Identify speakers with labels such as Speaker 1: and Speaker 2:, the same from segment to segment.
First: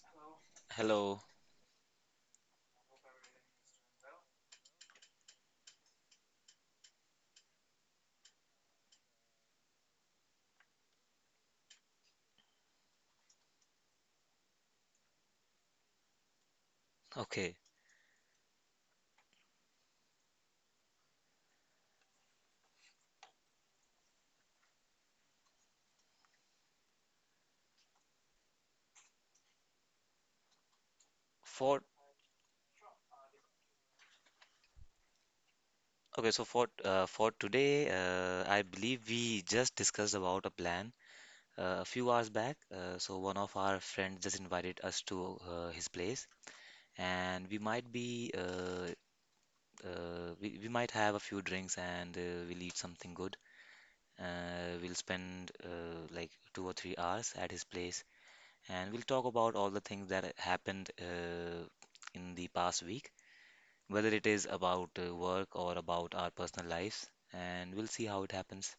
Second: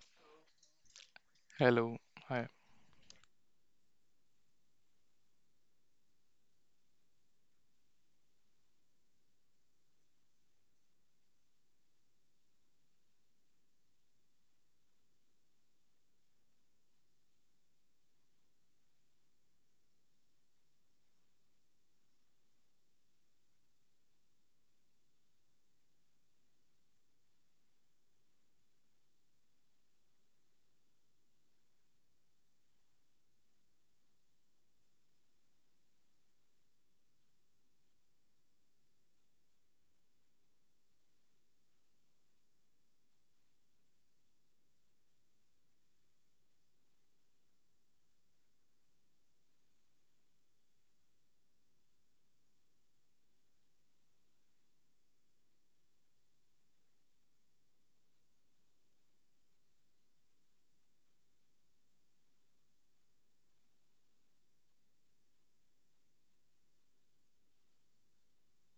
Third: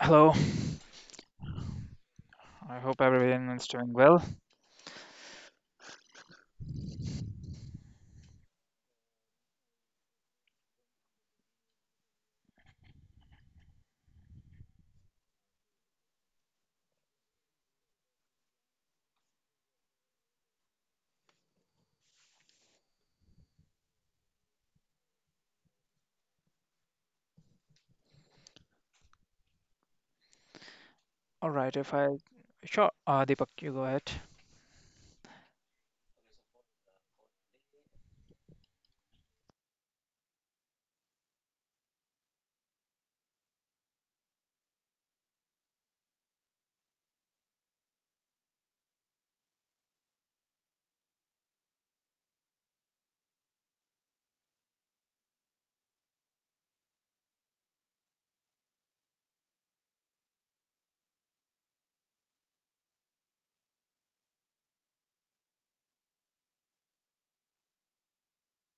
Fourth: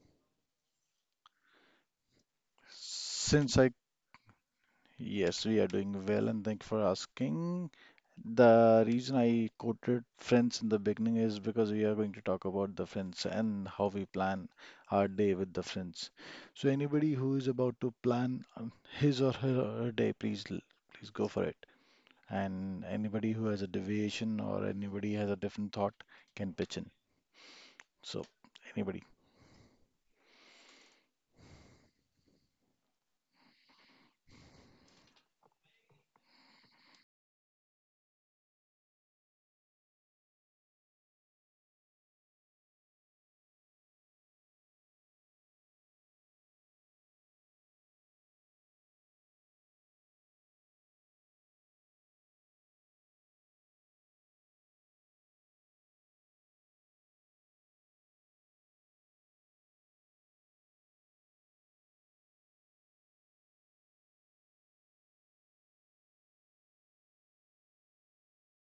Speaker 1: Hello,
Speaker 2: Hello.
Speaker 3: Hello. Hi.
Speaker 1: I hope everyone
Speaker 4: since
Speaker 1: is
Speaker 4: I
Speaker 1: doing well.
Speaker 4: yes, we are doing well, and thank you for asking. The reason I quoted friends in the beginning is because we are going to talk about the friends and how we plan our day with the friends. So anybody who is
Speaker 2: Okay.
Speaker 4: about to plan his or her day, please go for it. And anybody who has a deviation or anybody has a different thought can pitch in. So anybody.
Speaker 1: All right,
Speaker 2: For
Speaker 1: if I sure, Deepak, you go ahead.
Speaker 2: for today, I believe we just discussed about a plan a few hours back. So one of our friends just invited us to his place, and we might have a few drinks, and we'll eat something good. We'll spend like 2 or 3 hours at his place, and we'll talk about all the things that happened in the past week, whether it is about work or about our personal lives. And we'll see how it happens.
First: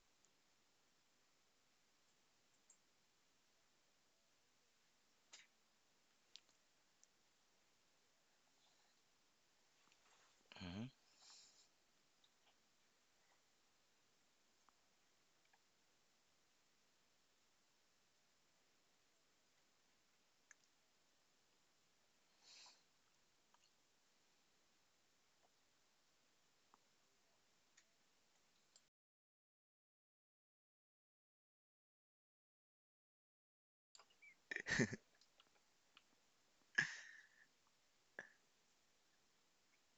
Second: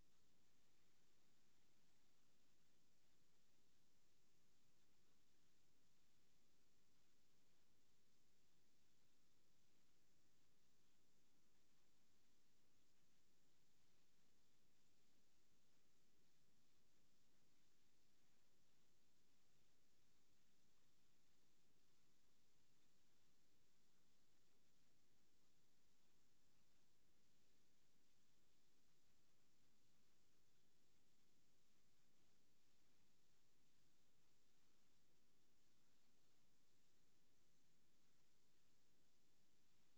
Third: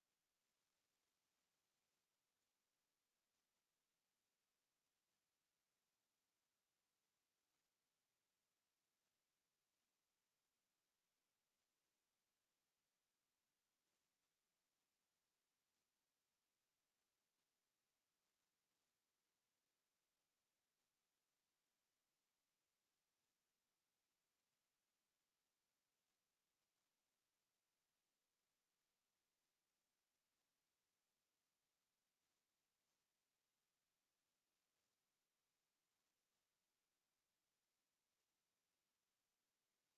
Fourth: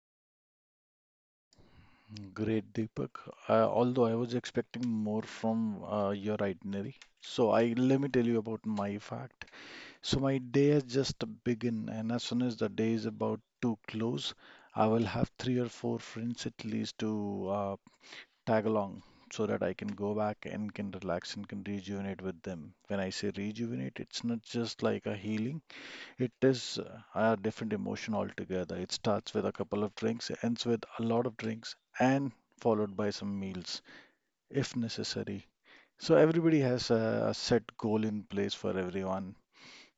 Speaker 4: Great, Deepak. Although I was expecting more from your itinerary. So I let me tell you about my fact. So my day has
Speaker 2: Mhm.
Speaker 4: just begun, and as soon as the day is about to close, I will have three or four friends at least to tag along so that I can go back and can relax and can rejuvenate with them. When I say rejuvenate, it's not just like a healing. It is a different emotion altogether. It starts with a couple of drinks, ends with a lot of drinks, and followed by some meals if necessary. So everybody has a set goal in place for everyone.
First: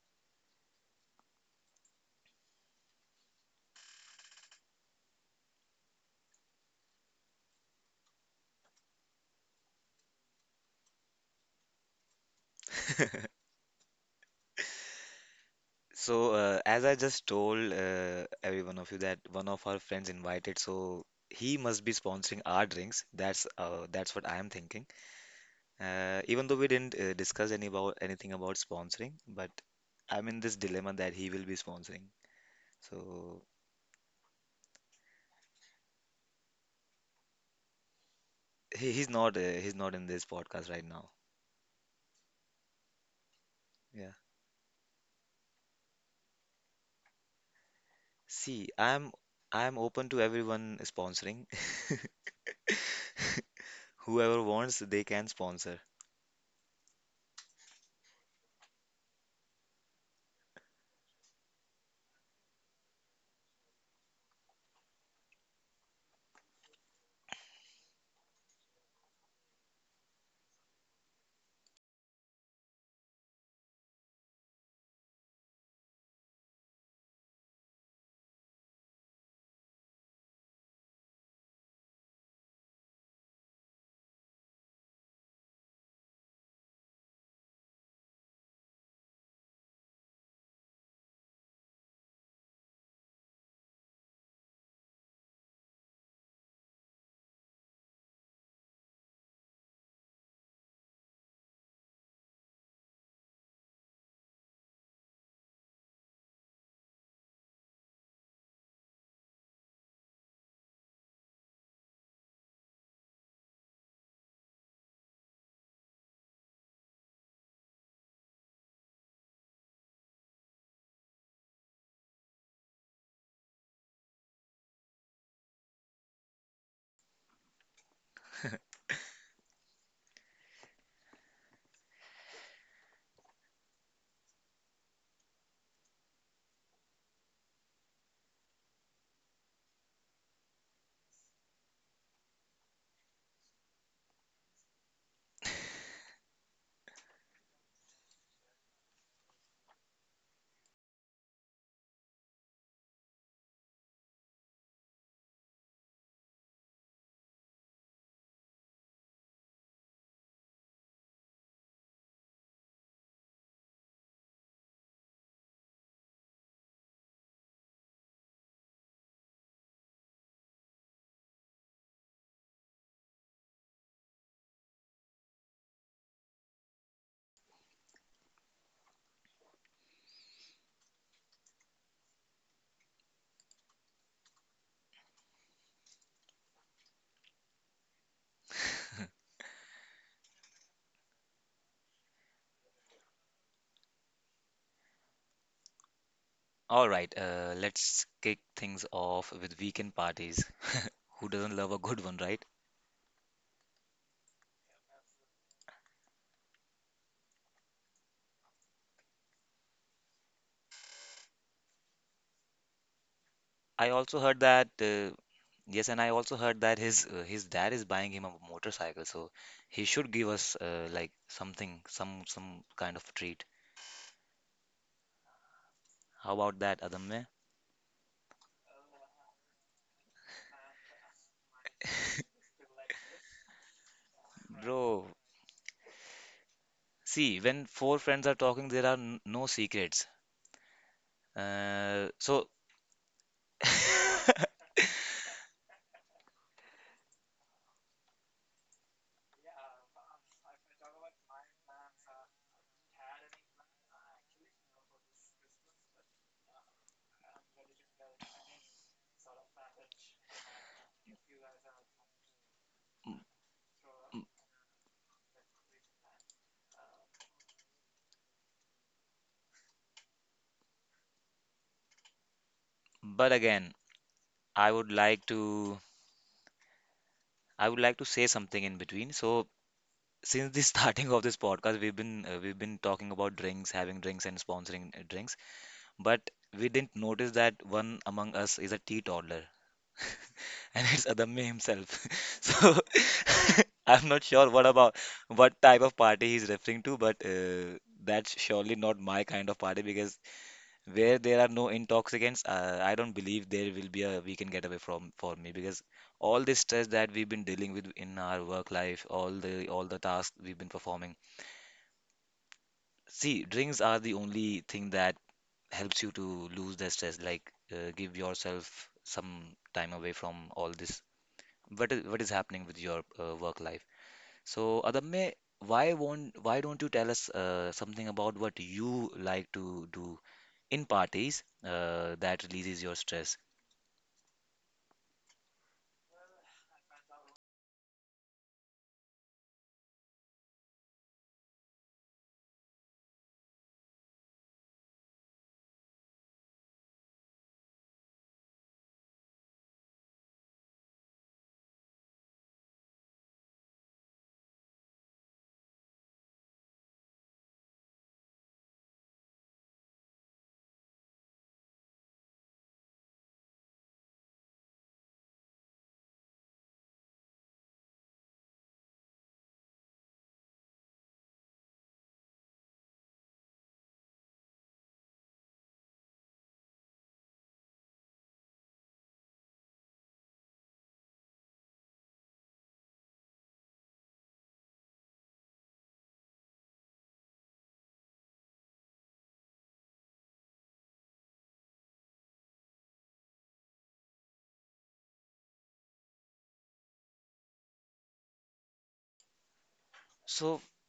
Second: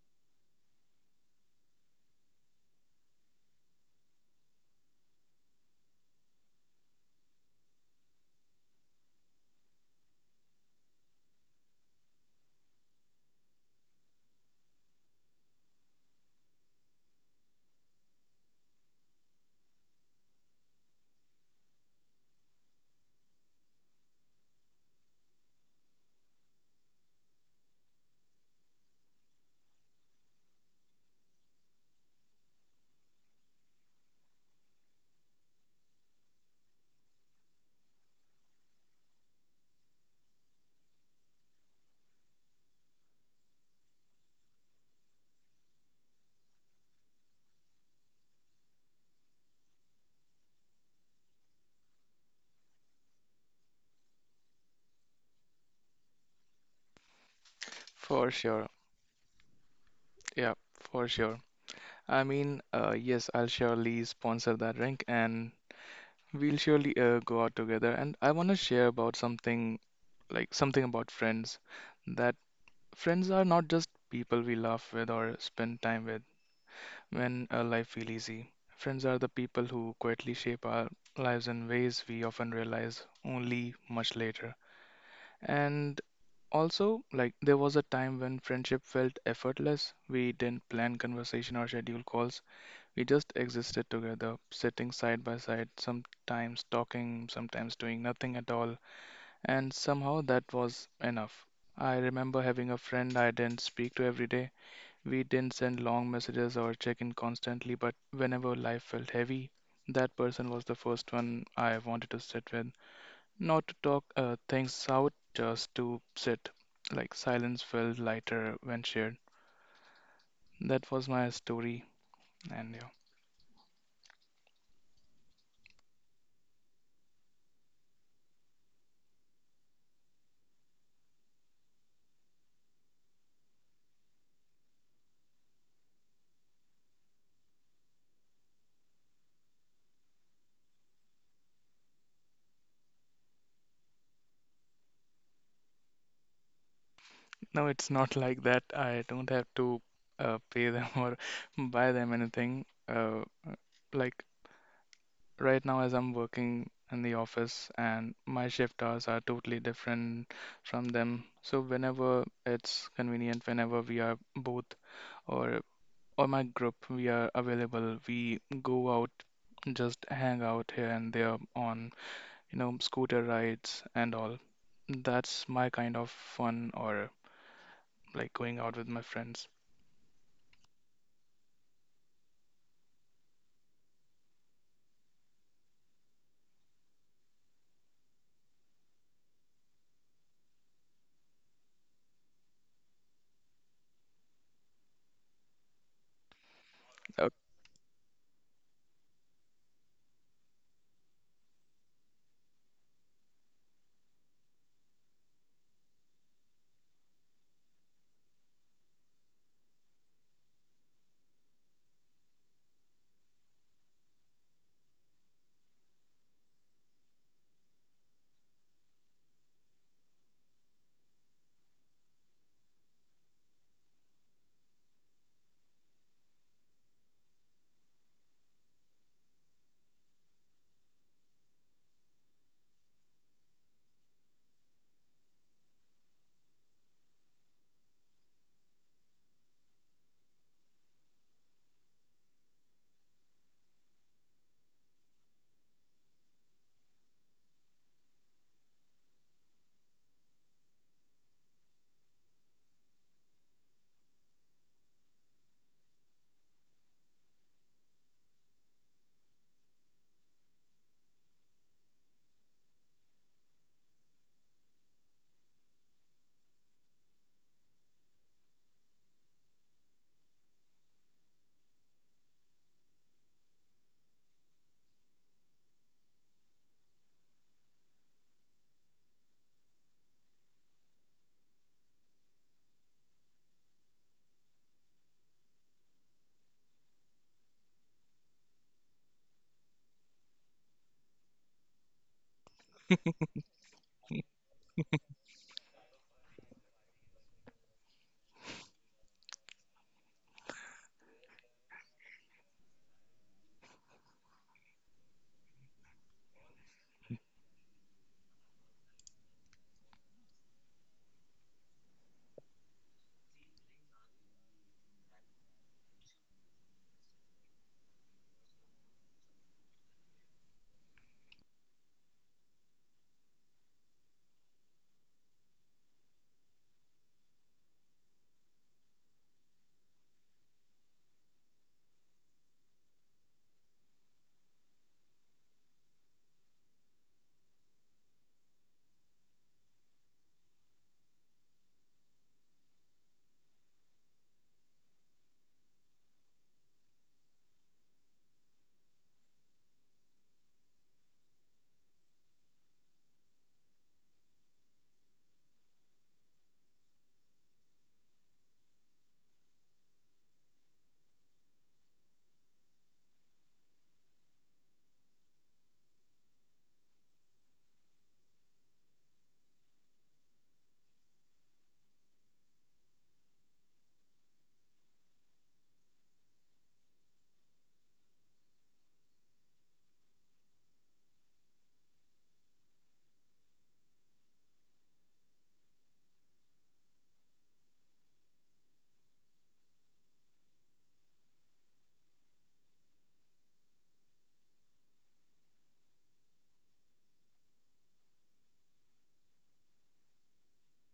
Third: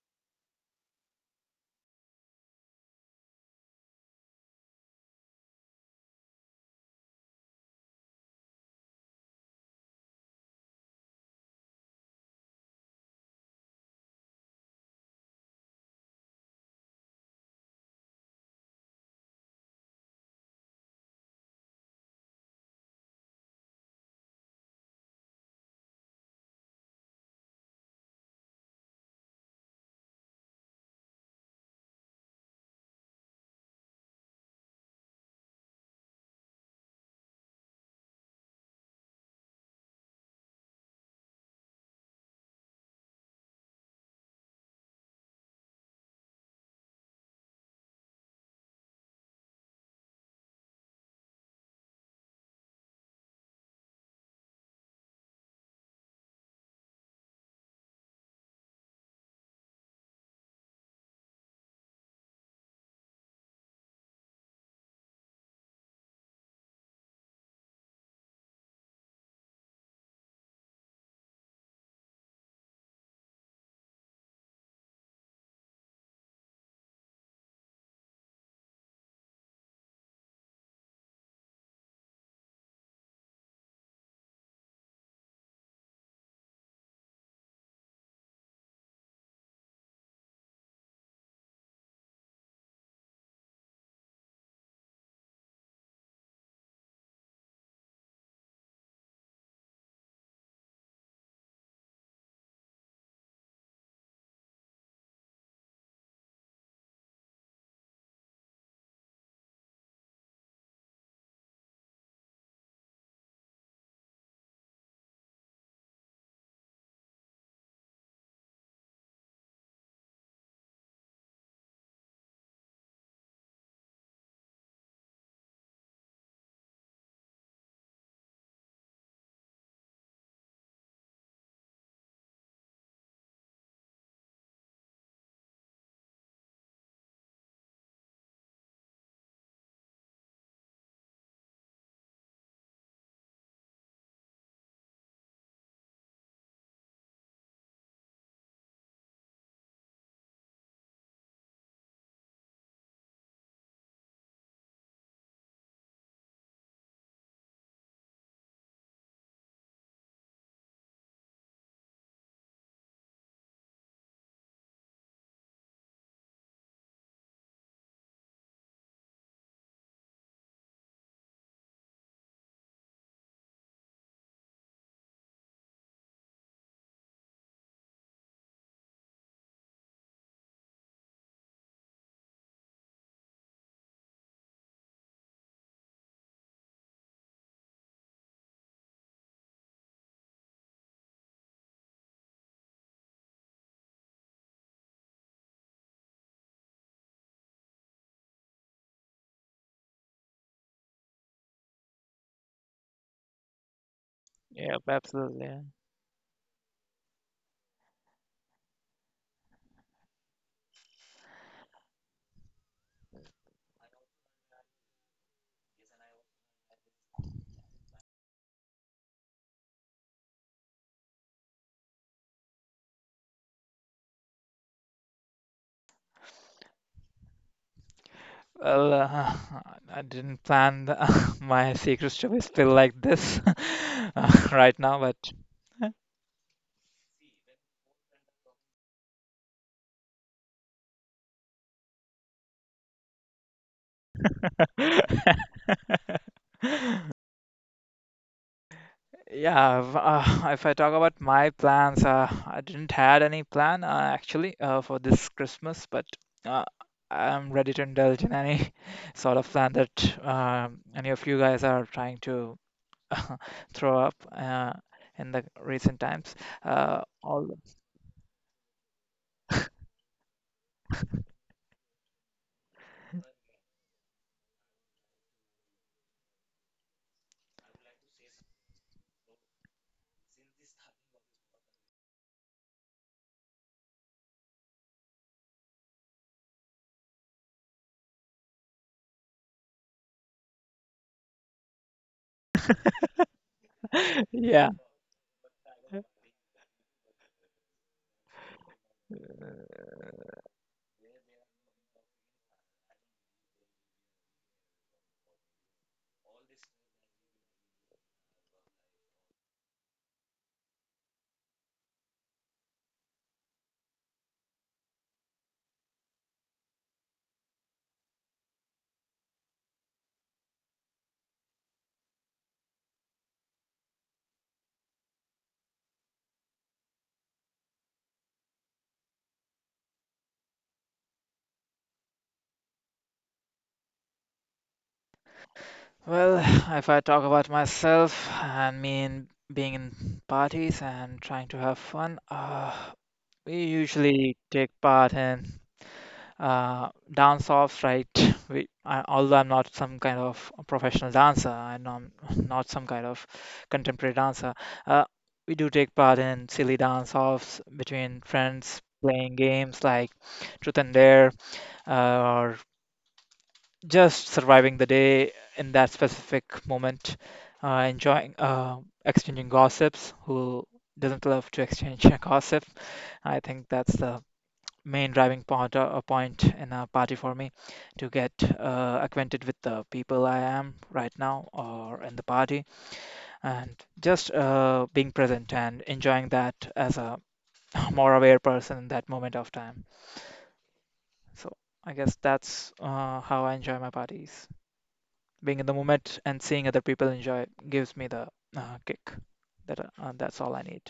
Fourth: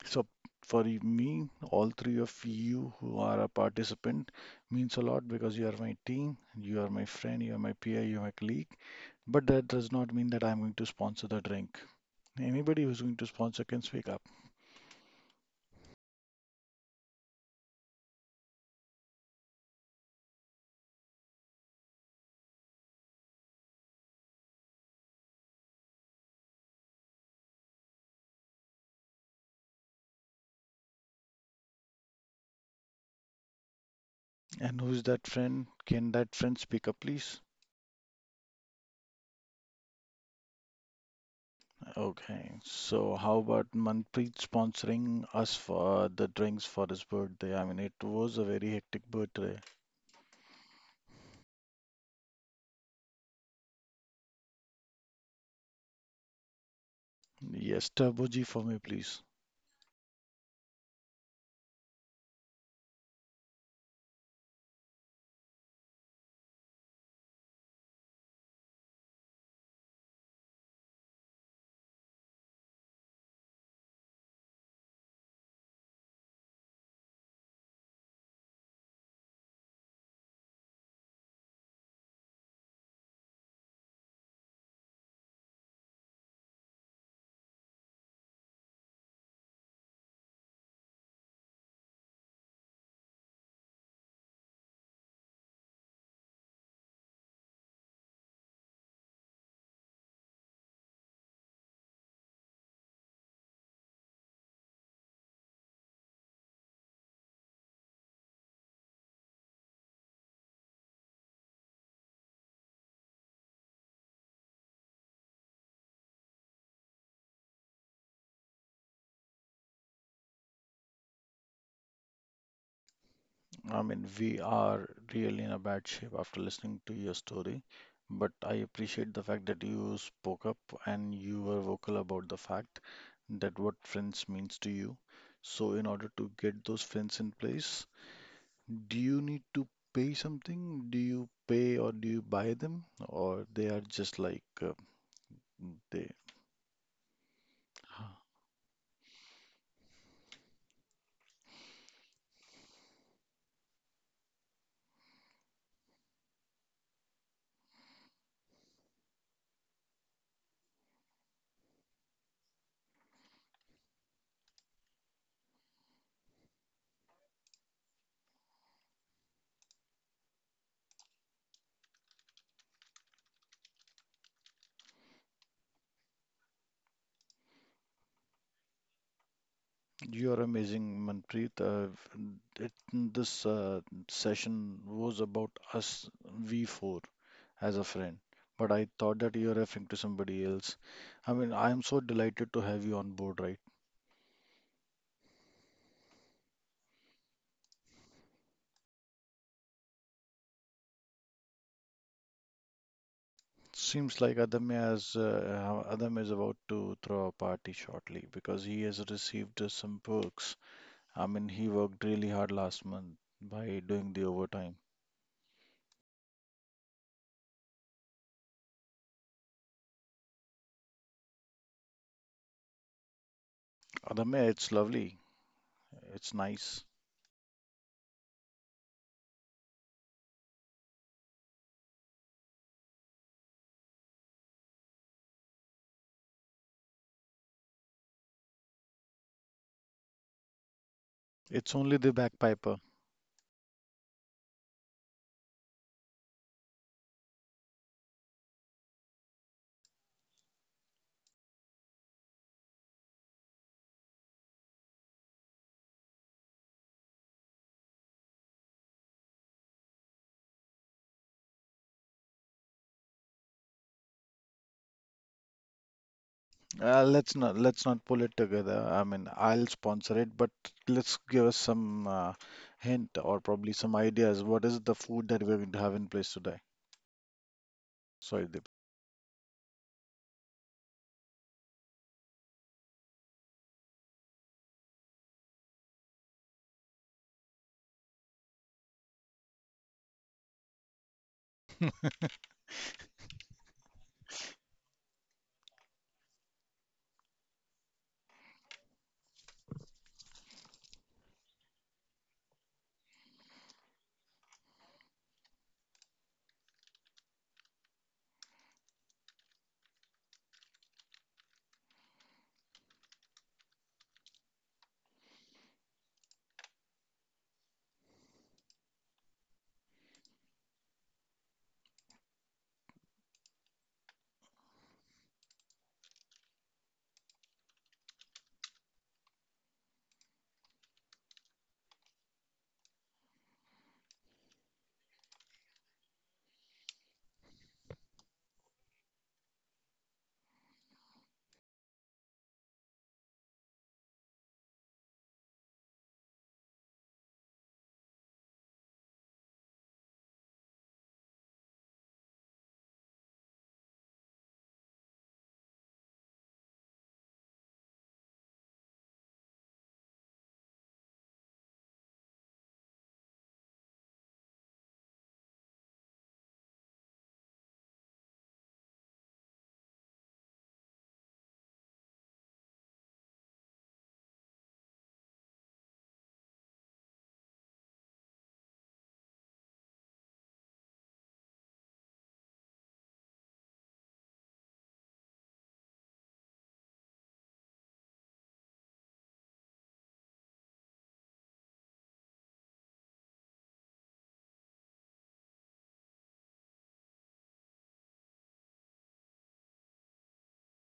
Speaker 4: So for me, all three of you who are a participant means a lot because you are my team, you are my friend, you are my peer, you are my colleague. But that does not mean that I'm going to sponsor the drink. Anybody who's going to sponsor can speak up.
Speaker 2: So, as I just told every one of you, that one of our friends invited, so he must be sponsoring our drinks. That's what I am thinking. Even though we didn't discuss anything about sponsoring, but I'm in this dilemma that he will be sponsoring. So
Speaker 4: And who's that friend? Can that friend speak up, please?
Speaker 2: he's not in this podcast right now.
Speaker 4: Okay, so how about
Speaker 2: Yeah.
Speaker 4: Manpreet sponsoring us for the drinks for his birthday? I mean, it was a
Speaker 2: See,
Speaker 4: very hectic
Speaker 2: I'm
Speaker 4: birthday.
Speaker 2: I'm open to everyone sponsoring. Whoever wants, they can sponsor.
Speaker 4: Yes, Turbo
Speaker 3: For
Speaker 4: for
Speaker 3: sure.
Speaker 4: me, please.
Speaker 3: Yeah, for sure. I mean, yes, I'll surely sponsor that drink, and we'll surely go out together. And I want to share about something about friends, that friends are not just people we laugh with or spend time with when life feel easy. Friends are the people who quietly shape our lives in ways we often realize only much later. And also, like, there was a time when friendship felt effortless. We didn't plan conversation or schedule calls. We just existed together, sitting side by side, sometimes talking, sometimes doing nothing at all. And somehow that was enough. I remember having a friend I didn't speak to every day. We didn't send long messages or check in constantly, but whenever life felt heavy, that person was the first one I wanted to sit with. Not to talk things out, just to sit. Like silence felt lighter when shared. That was my story, and yeah.
Speaker 4: I mean, we are really in a bad shape after listening to your story, but I appreciate the fact that you spoke up and you were vocal about the fact that what friends means to you. So, in order to get those friends in place, do you need to pay something? Do you pay, or do you buy them? Or they are just like they.
Speaker 3: No, it's not like that. I don't have to pay them or buy them anything. Like right now, as I'm working in the office, and my shift hours are totally different from them. So whenever it's convenient, whenever we are both or or my group, we are available. We go out, just hang out here and there on, you know, scooter rides and all. That's my kind of fun or like going out with my friends.
Speaker 4: You are amazing, Manpreet. This session was about us, we four, as a friend. But I thought that you are referring to somebody else. I mean, I am so delighted to have you on board, right?
Speaker 2: All right, let's kick things off with weekend parties. Who doesn't love a good one, right?
Speaker 4: Seems like Adam
Speaker 1: Yep,
Speaker 4: has
Speaker 1: absolutely.
Speaker 4: Adam is about to throw a party shortly because he has received some perks. I mean, he worked really hard last month by
Speaker 2: I
Speaker 4: doing
Speaker 2: also
Speaker 4: the
Speaker 2: heard that
Speaker 4: overtime.
Speaker 2: Yes, and I also heard that his dad is buying him a motorcycle, so he should give us like something, some kind of treat.
Speaker 4: Adame, it's lovely.
Speaker 2: How
Speaker 4: It's
Speaker 2: about that,
Speaker 4: nice.
Speaker 2: Adamya?
Speaker 1: Well, I didn't plan my secrets to be spilled like this right
Speaker 2: Bro,
Speaker 1: now,
Speaker 2: see, when four friends are talking, there are n no secrets.
Speaker 4: It's only
Speaker 2: Uh,
Speaker 4: the
Speaker 2: so,
Speaker 4: bagpiper.
Speaker 1: but Yeah, if, if I talk about my plans, I didn't had any plan actually for this Christmas, but uh, I'm ready to indulge in any sort of plan that any of you guys are trying to throw up in the recent times. Uh,
Speaker 4: Uh, let's
Speaker 1: all
Speaker 4: not let's not pull it together. I mean, I'll sponsor it, but let's give us some hint
Speaker 2: but
Speaker 4: or probably
Speaker 2: again,
Speaker 4: some ideas. What
Speaker 2: I
Speaker 4: is
Speaker 2: would
Speaker 4: the
Speaker 2: like
Speaker 4: food that we're going to
Speaker 2: to.
Speaker 4: have in place today?
Speaker 2: I would like to say
Speaker 4: Sorry,
Speaker 2: something
Speaker 4: Deep.
Speaker 2: in between. So, since the starting of this podcast, we've been talking about drinks, having drinks, and sponsoring drinks, but we didn't notice that one among us is a teetotaler, and it's Adamya himself. So, I'm
Speaker 3: Okay.
Speaker 2: not sure
Speaker 1: yeah.
Speaker 2: what type of party he's referring to, but that's surely not my kind of party, because where there are no intoxicants, I don't believe there will be a we can get away from for me, because all the stress that we've been dealing with in our work life, all the tasks we've been performing. See, drinks are the only thing that helps you to lose the stress, like, give yourself some time away from all this. What is happening with your work life? So, Adamye, why don't you tell us something about what you like to do in parties that releases your stress?
Speaker 1: Well, if I talk about myself and me in being in parties and trying to have fun, we usually take part in dance offs, right? Although I'm not some kind of a professional dancer and I'm not some kind of contemporary dancer, uh, we do take part in silly dance offs between friends playing games like Truth and Dare or just surviving the day in that specific moment, enjoying, exchanging gossips. Who doesn't love to exchange gossip? I think that's the main driving point in a party for me to get acquainted with the people I am right now or in the party and just being present and enjoying that as a more aware person in that moment of time. So I guess that's how I enjoy my parties. Being in the moment and seeing other people enjoy gives me the kick. That's all
Speaker 2: So,
Speaker 1: I need.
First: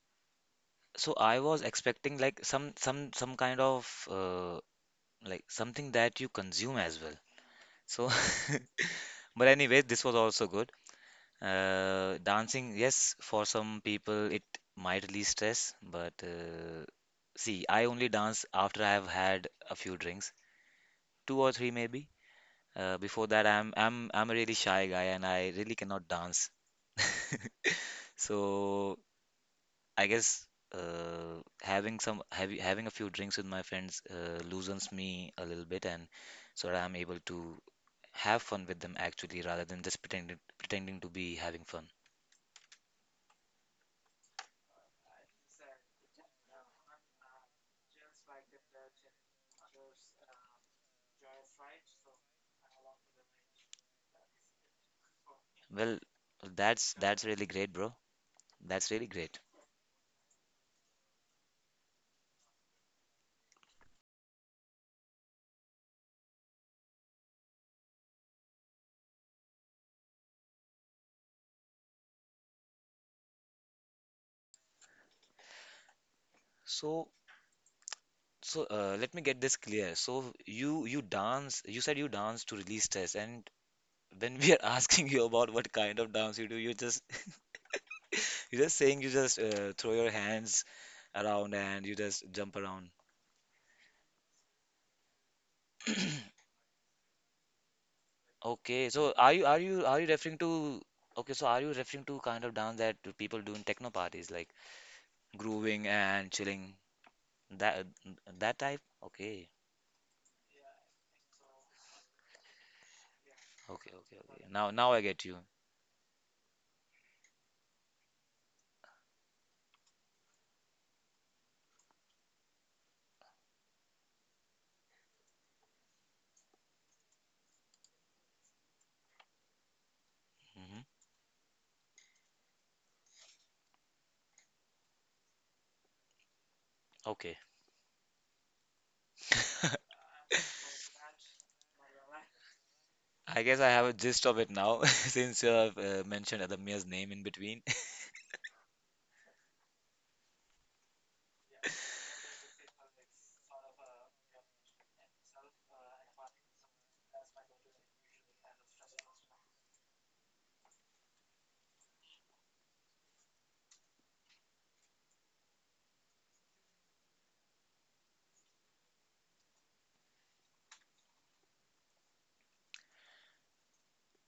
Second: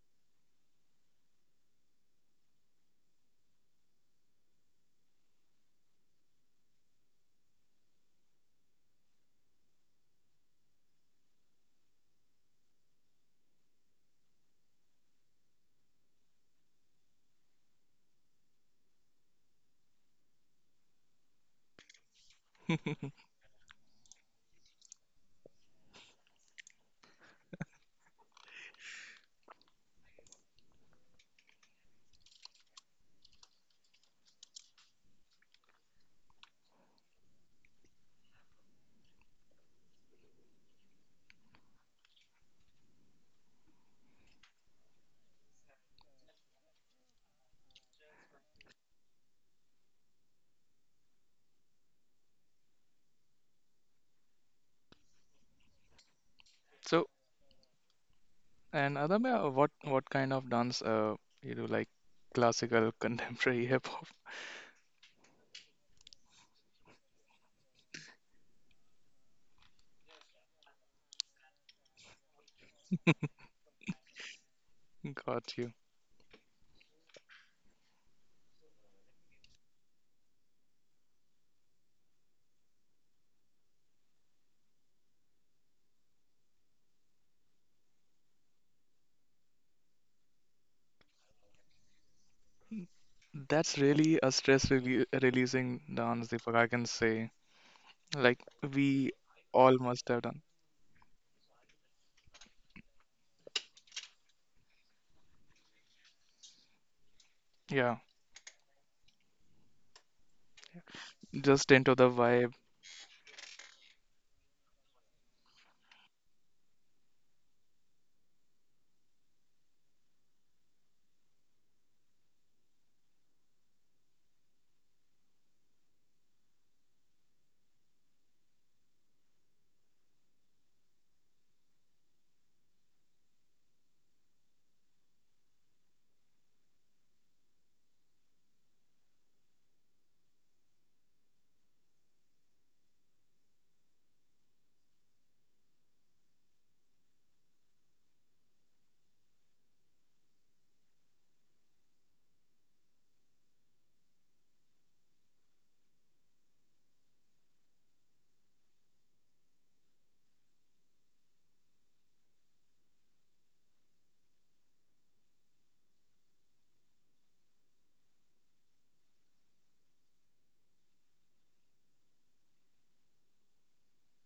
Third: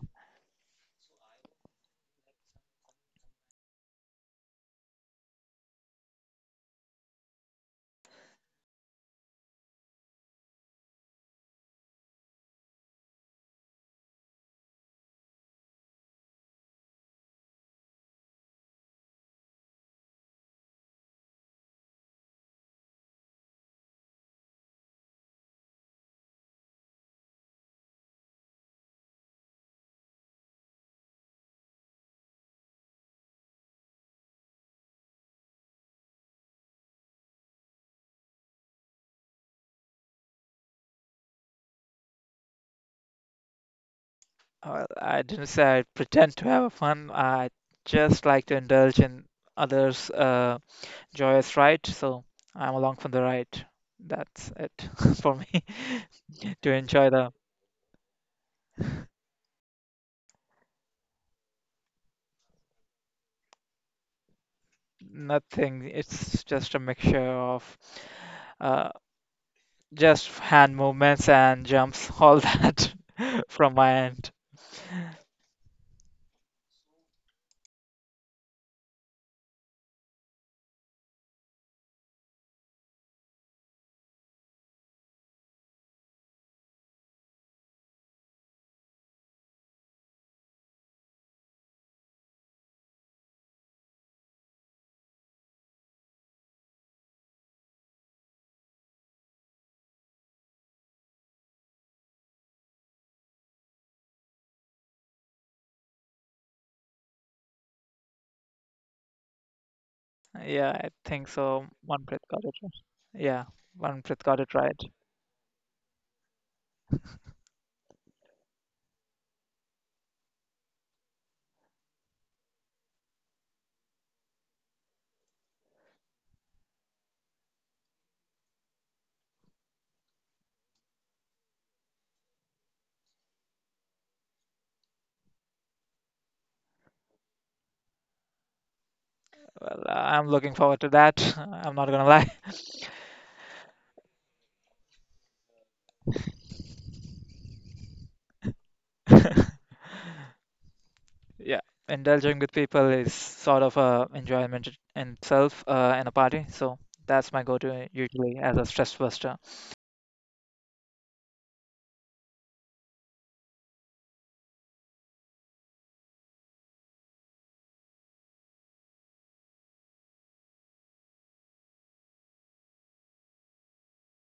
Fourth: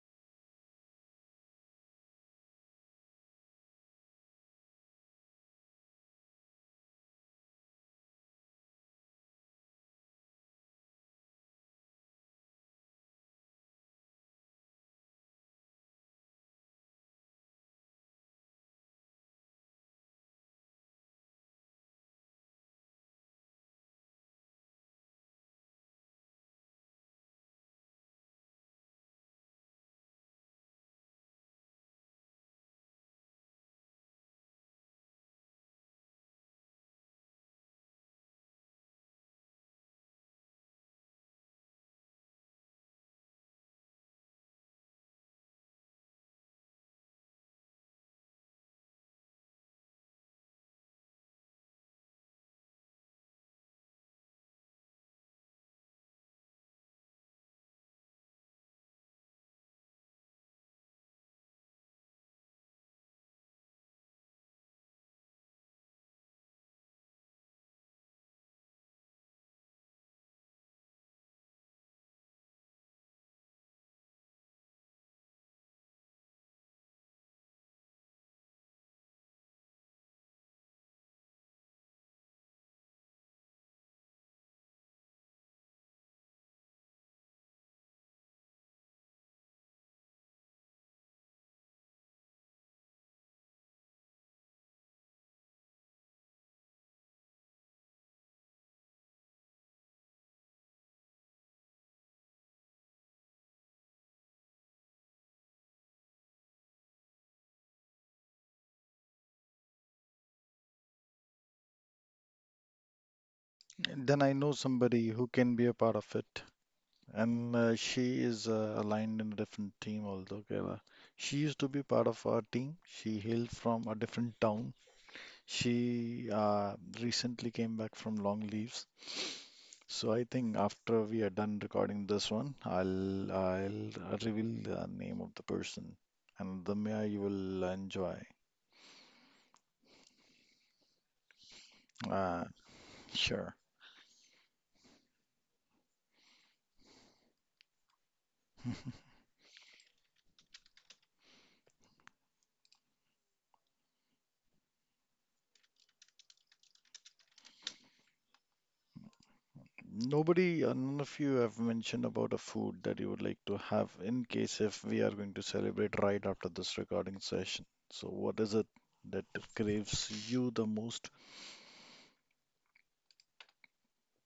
Speaker 2: so, I was expecting like some kind of, like, something that you consume as well. So, but anyway, this was also good. Dancing, yes, for some people it might release stress, but, see, I only dance after I have had a few drinks, two or three maybe. Before that, I'm a really shy guy and I really cannot dance. So I guess, having some having having a few drinks with my friends loosens me a little bit, and so that I'm able to have fun with them, actually, rather than just pretending to be having fun.
Speaker 1: I didn't say I pretend to have fun. I just like to indulge in others' joyous ride. So I'm along for the ride. That's it for me
Speaker 2: Well,
Speaker 1: to
Speaker 2: that's
Speaker 1: enjoy
Speaker 3: So,
Speaker 2: that's
Speaker 1: the
Speaker 2: really great, bro. That's
Speaker 3: and
Speaker 2: really great.
Speaker 3: Adamya, what kind of dance you do like, classical, contemporary, hip hop?
Speaker 1: nothing. It's just a mixture of uh, just hand movements and jumps, all that from my end.
Speaker 3: Got you.
Speaker 2: So Let me get this clear. So you dance. You said you dance to release stress, and when we are asking you about what kind of dance you do, you just you're just saying you just throw your hands around and you just jump around.
Speaker 3: That's really a stress releasing dance, Deepak, I can say. Like
Speaker 2: Okay, so
Speaker 3: we
Speaker 2: are you are
Speaker 3: all
Speaker 2: you are you
Speaker 3: must have
Speaker 2: referring
Speaker 3: done.
Speaker 2: to are you referring to kind of dance that people do in techno parties, like grooving and chilling, that
Speaker 3: Yeah,
Speaker 2: that type? Okay.
Speaker 1: Yeah, I think so.
Speaker 3: just into
Speaker 1: One
Speaker 3: the
Speaker 1: breath got
Speaker 3: vibe.
Speaker 1: it, right. Yeah,
Speaker 2: Okay,
Speaker 1: one
Speaker 2: okay,
Speaker 1: breath
Speaker 4: Then I
Speaker 1: got
Speaker 2: okay.
Speaker 1: it
Speaker 4: know
Speaker 2: Now
Speaker 1: right.
Speaker 2: now I
Speaker 4: somebody
Speaker 2: get
Speaker 4: who
Speaker 2: you.
Speaker 4: can be a part of it, and she is aligned in a different team. Although she used to be part of our team. She hailed from a different town. She recently came back from long leaves, so I think
Speaker 2: Hmm.
Speaker 4: after we are done recording this one, I'll reveal the name of the person, and Damya, you
Speaker 2: Okay.
Speaker 4: will enjoy.
Speaker 1: Well, I'm looking forward to that. I'm not gonna
Speaker 4: Uh,
Speaker 2: I
Speaker 4: sure.
Speaker 2: guess I have a gist of it now, since you have mentioned Adamya's name in between.
Speaker 1: lie. Yeah, indulging with people is sort of a enjoyment in itself and a party. So that's my go-to usually as a stress buster.
Speaker 4: Nobody, none of you have mentioned about a food that you would like to have in case if we are going to celebrate right after this recording session. So, what is it that craves you the most?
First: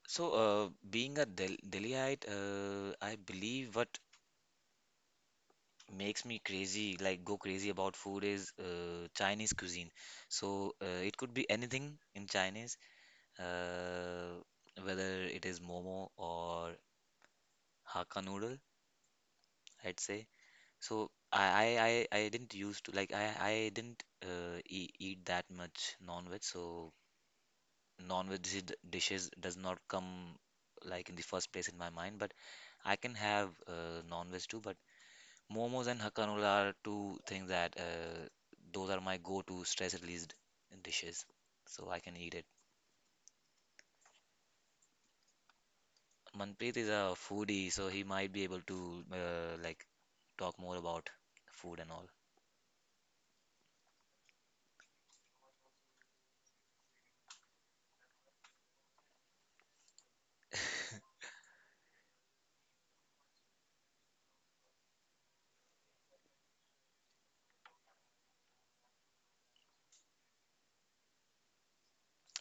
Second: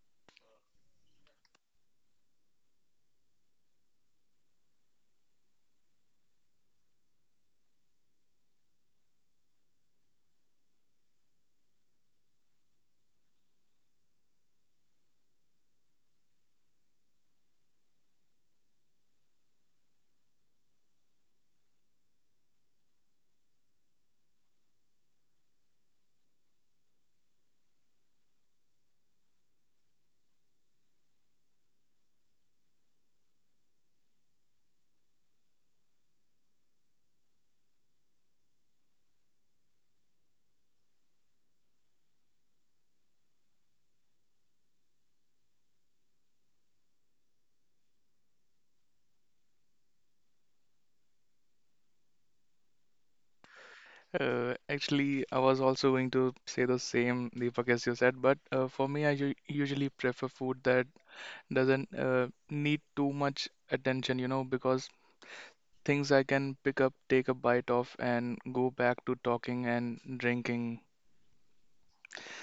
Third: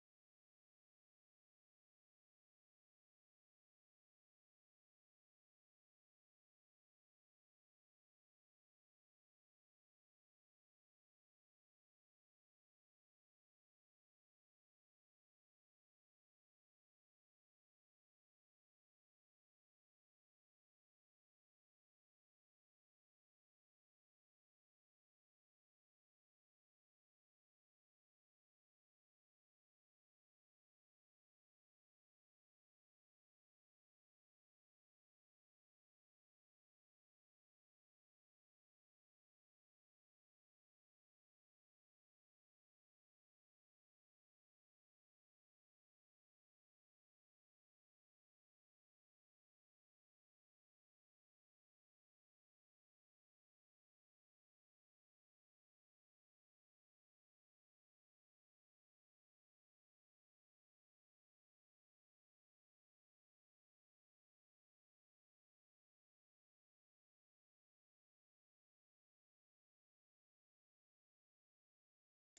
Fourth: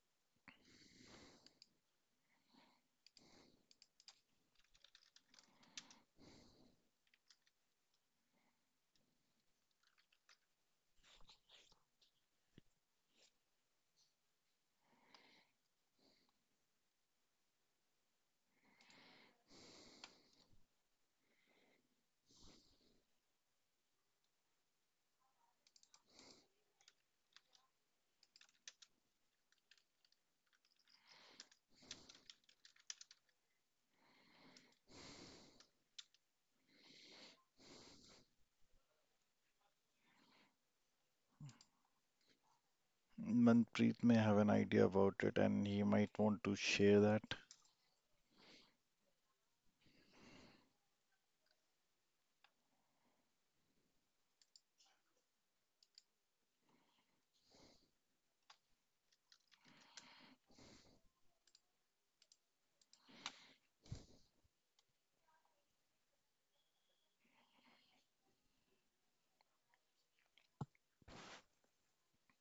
Speaker 2: So, being a Delhiite, I believe what makes me crazy, like go crazy about food, is Chinese cuisine. So it could be anything in Chinese, uh, whether it is momo or Hakka noodle, I'd say. So I didn't used to like I didn't e eat that much non-veg. So non-veg dishes does not come like in the first place in my mind, but I can have non-veg too. But momos and hakka noodle are two things that, those are my go-to stress released dishes, so I can eat it.
Speaker 4: Manpreet may have an idea about it, and he might want to
Speaker 2: Manpreet is
Speaker 4: share
Speaker 2: a
Speaker 4: that.
Speaker 2: foodie, so he might be able to, like, talk more about food and all.
Speaker 3: Actually, I was also going to say the same, Deepak, as you said, but for me, I usually prefer food that doesn't need too much attention, you know, because things I can pick up, take a bite of, and go back to talking and drinking.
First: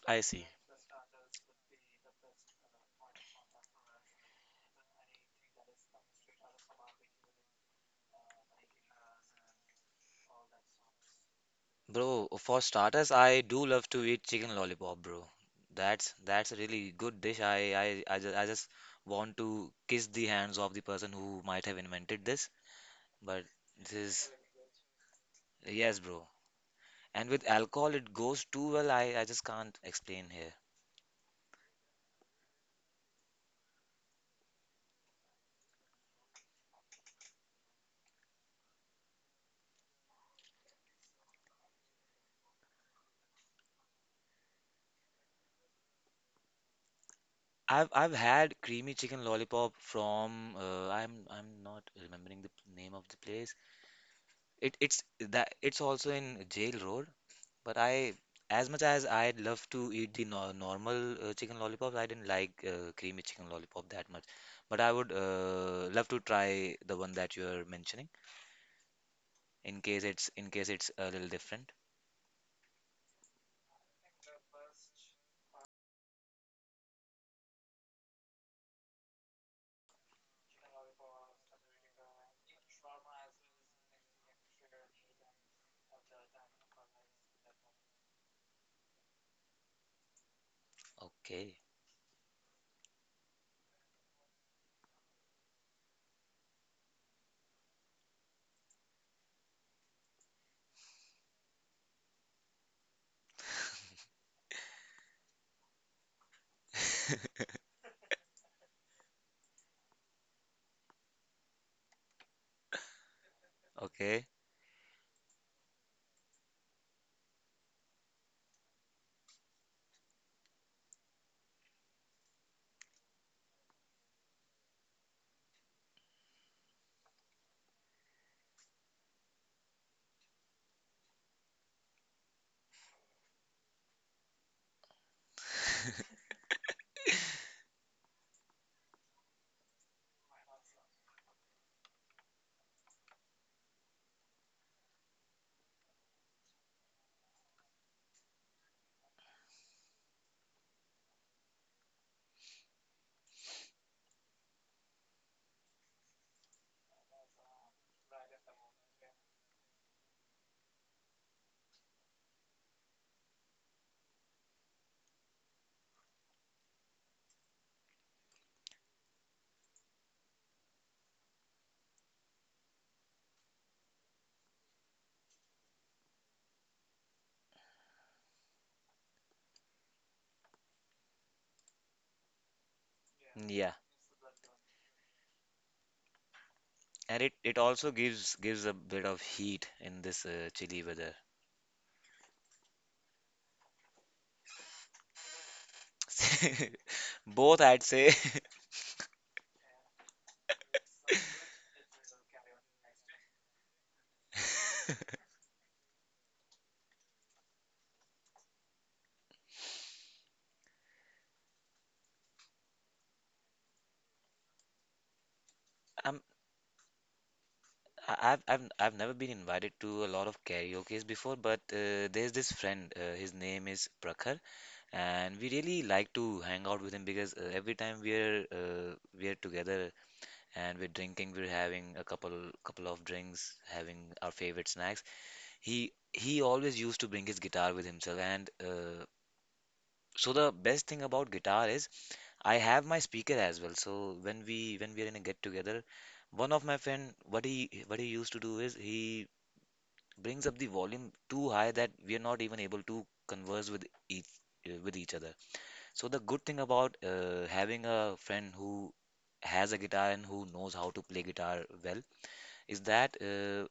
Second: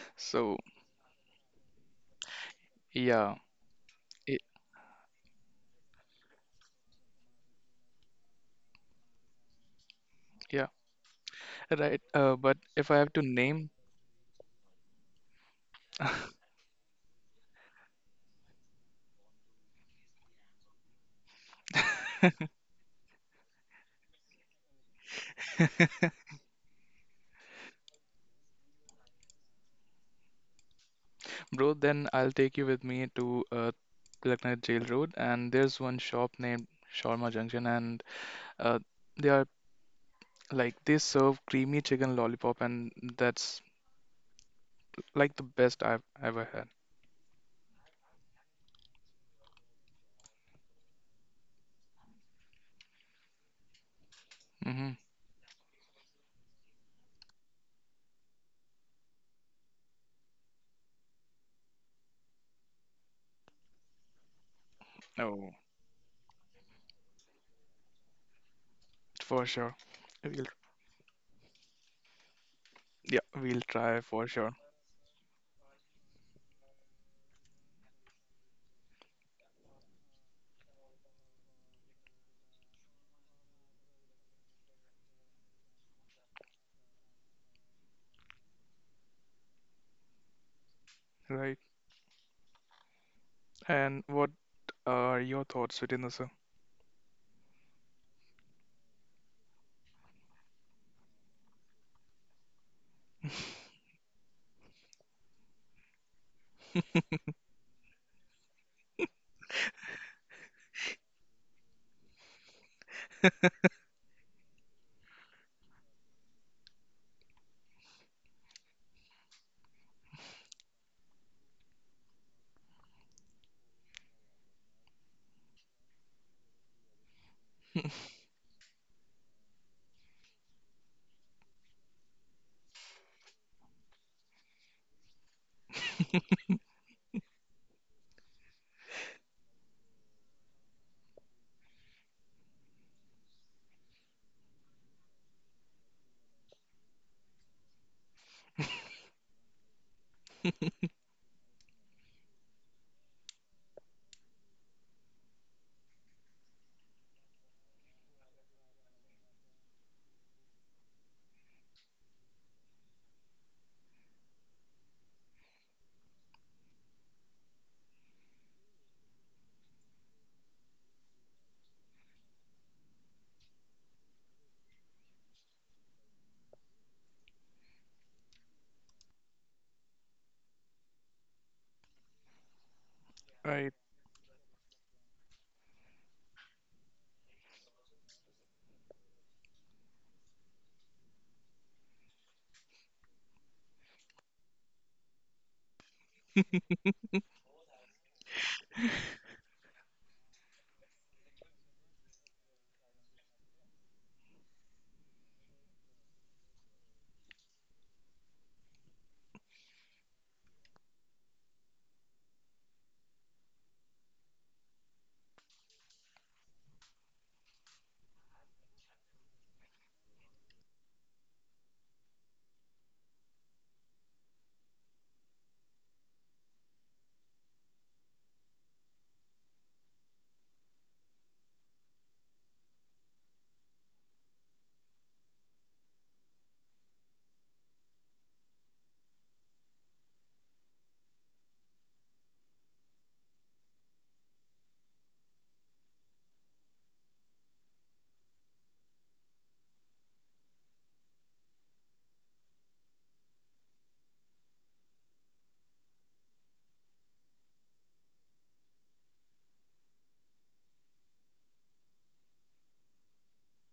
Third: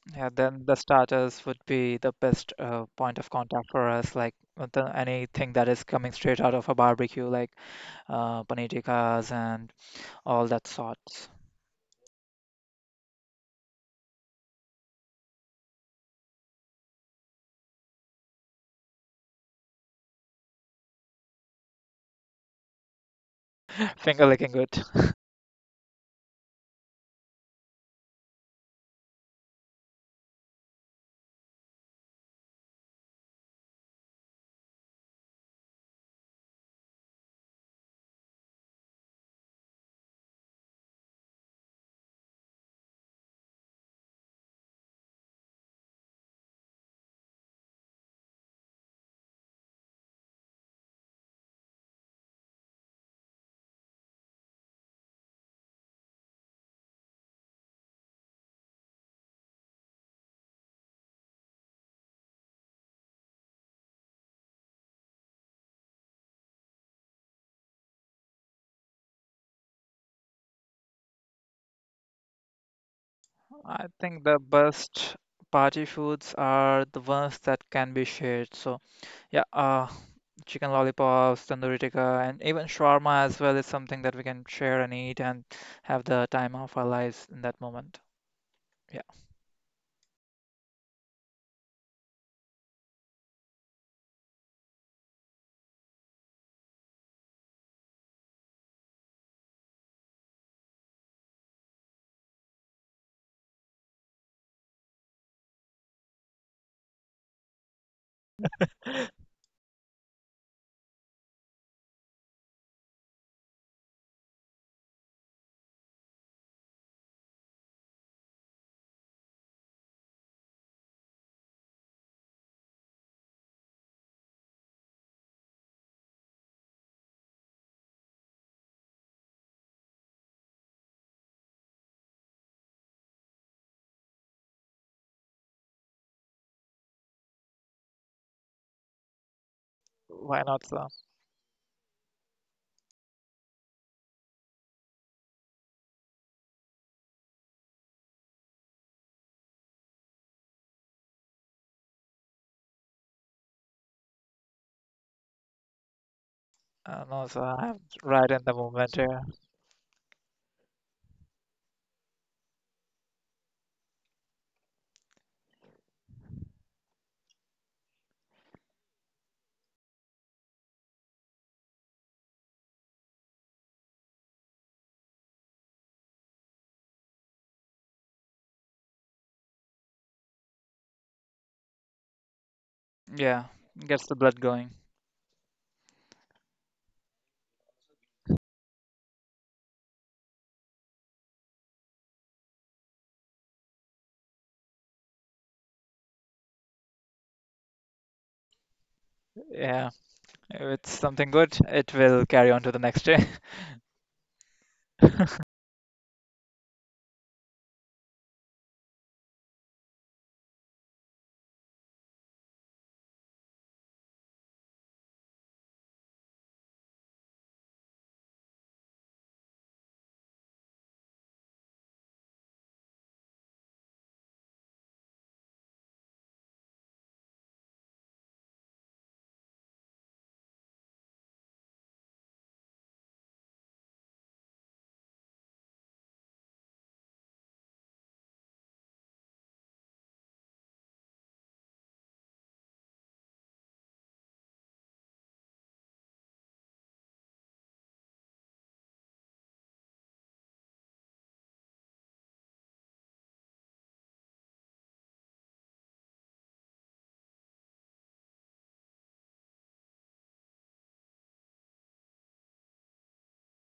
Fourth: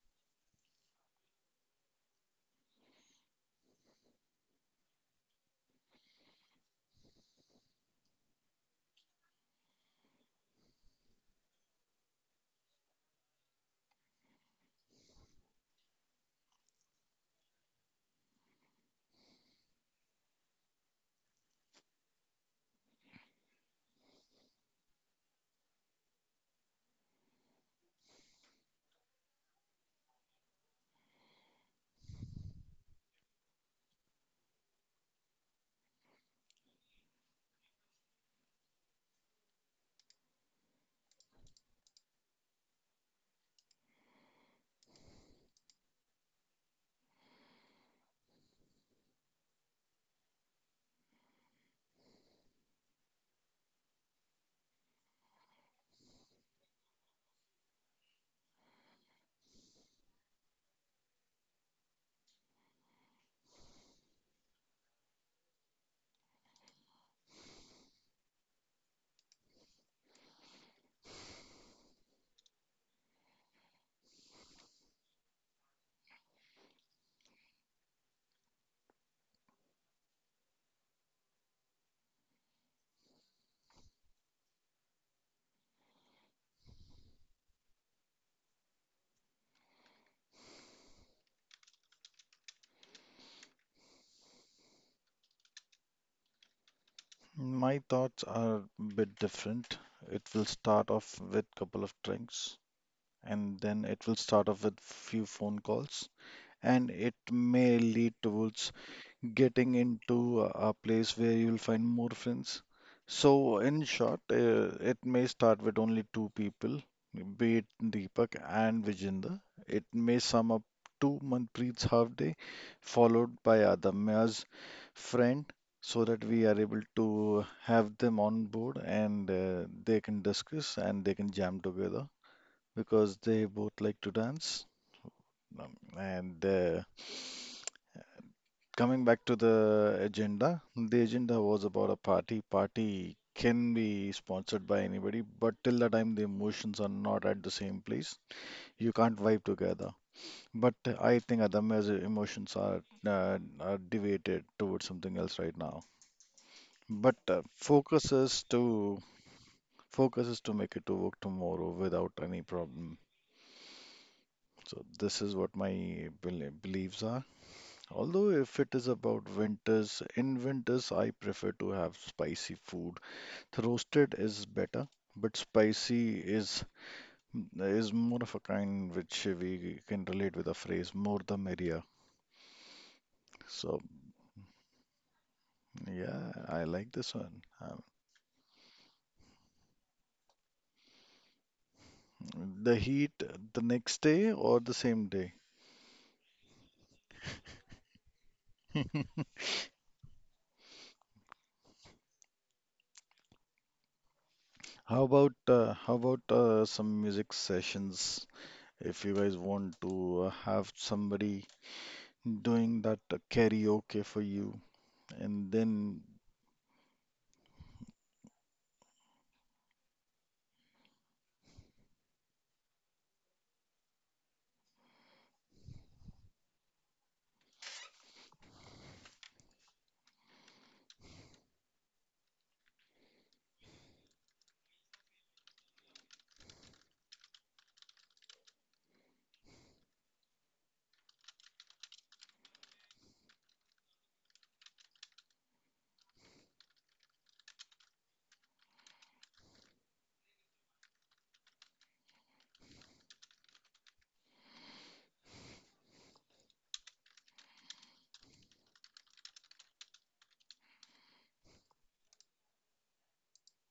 Speaker 2: I
Speaker 1: Yeah,
Speaker 2: see.
Speaker 3: So,
Speaker 1: then the starters would be the best point of
Speaker 3: yeah,
Speaker 1: contact for us, like
Speaker 3: it,
Speaker 1: with anything that is coming straight out of a barbecue, like paneer tikkas and all that
Speaker 3: yeah,
Speaker 1: sorts.
Speaker 3: right.
Speaker 2: Bro,
Speaker 3: But
Speaker 2: for
Speaker 3: if I
Speaker 2: starters,
Speaker 3: have to
Speaker 2: I do
Speaker 3: name,
Speaker 2: love to eat chicken lollipop, bro. That's a really good dish. I just want to kiss the hands of the person who might have invented this. But this
Speaker 1: Finger
Speaker 2: is,
Speaker 1: licking good.
Speaker 2: yes, bro. And with alcohol, it goes too well. I just can't explain here.
Speaker 3: bro, then I'll take you with me to Lucknow Jail Road, and there's one shop named Shawarma Junction, and Uh, they are like they serve creamy chicken lollipop, and that's like the best I've ever had.
Speaker 2: I've had creamy chicken lollipop from, I'm not remembering the name of the place. It
Speaker 3: Hmm.
Speaker 2: it's that it's also in Jail Road, but I, as much as I'd love to eat the no normal chicken lollipop, I didn't like creamy chicken lollipop that much. But I would,
Speaker 3: Oh,
Speaker 2: love to try the one that you're mentioning,
Speaker 3: for sure. We'll,
Speaker 2: in case it's a little different.
Speaker 3: yeah, we'll
Speaker 1: I
Speaker 3: try
Speaker 1: think
Speaker 3: for
Speaker 1: the
Speaker 3: sure.
Speaker 1: best party foods are the ones that can be shared. So yeah, chicken lollipops, tandoori tikka, and even shawarma as well is something that we can share and eat and have the time of our lives in that moment. Yeah,
Speaker 3: Right.
Speaker 2: Okay.
Speaker 3: And what are your thoughts, Sujinda?
Speaker 4: My thoughts are a bit different. It will start off with couple of drinks, and then it will start off with few phone calls, and it may lead towards getting into a place where you'll find more friends. So, in short,
Speaker 2: Okay.
Speaker 4: it may start with only two people, be it Deepak and Vijender. It may sum up to Manpreet's half day, followed by Adamya's friend, so that we are able to have them on board, and they can discuss and they can jam together because they both like to dance. And coming back to
Speaker 1: why not, sir?
Speaker 4: the agenda was about a party. Party can be sponsored by anybody, but till the time the emotions are not at the same place, you can't vibe together. But I think Adamya's emotions are deviated towards something else right now. But
Speaker 1: No, sir,
Speaker 4: uh,
Speaker 1: I'm
Speaker 4: focus
Speaker 1: right in
Speaker 4: is
Speaker 1: the moment
Speaker 4: to
Speaker 1: here.
Speaker 4: focus is to make it to work tomorrow without any problem. So this is what my beliefs are. Although if it is about winters, in winters I prefer to have spicy food. The roasted is better, but spicy is more of a kind which we can relate with a phrase more the merrier.
Speaker 1: Yeah,
Speaker 3: Right.
Speaker 2: Yeah,
Speaker 4: So
Speaker 1: gets the blood going.
Speaker 4: yeah, I like this
Speaker 2: and it
Speaker 4: one.
Speaker 2: it also gives a bit of heat in this chilly weather.
Speaker 4: The heat the next day or the same day?
Speaker 2: Both, I'd say.
Speaker 1: Yeah, if it's something good, it will carry on to the next day.
Speaker 4: How about some music sessions? If you guys want to have somebody doing that karaoke for you, and then
Speaker 2: I'm I- I've never been invited to a lot of karaoke's before, but there's this friend. His name is Prakhar, and we really like to hang out with him, because every time we're together and we're drinking, we're having a couple of drinks, having our favorite snacks. He always used to bring his guitar with himself. And, so, the best thing about guitar is I have my speaker as well. So when we are in a get together, one of my friend, what he used to do is he brings up the volume too high that we are not even able to converse with each other. So the good thing about, having a friend who has a guitar and who knows how to play guitar well, is that,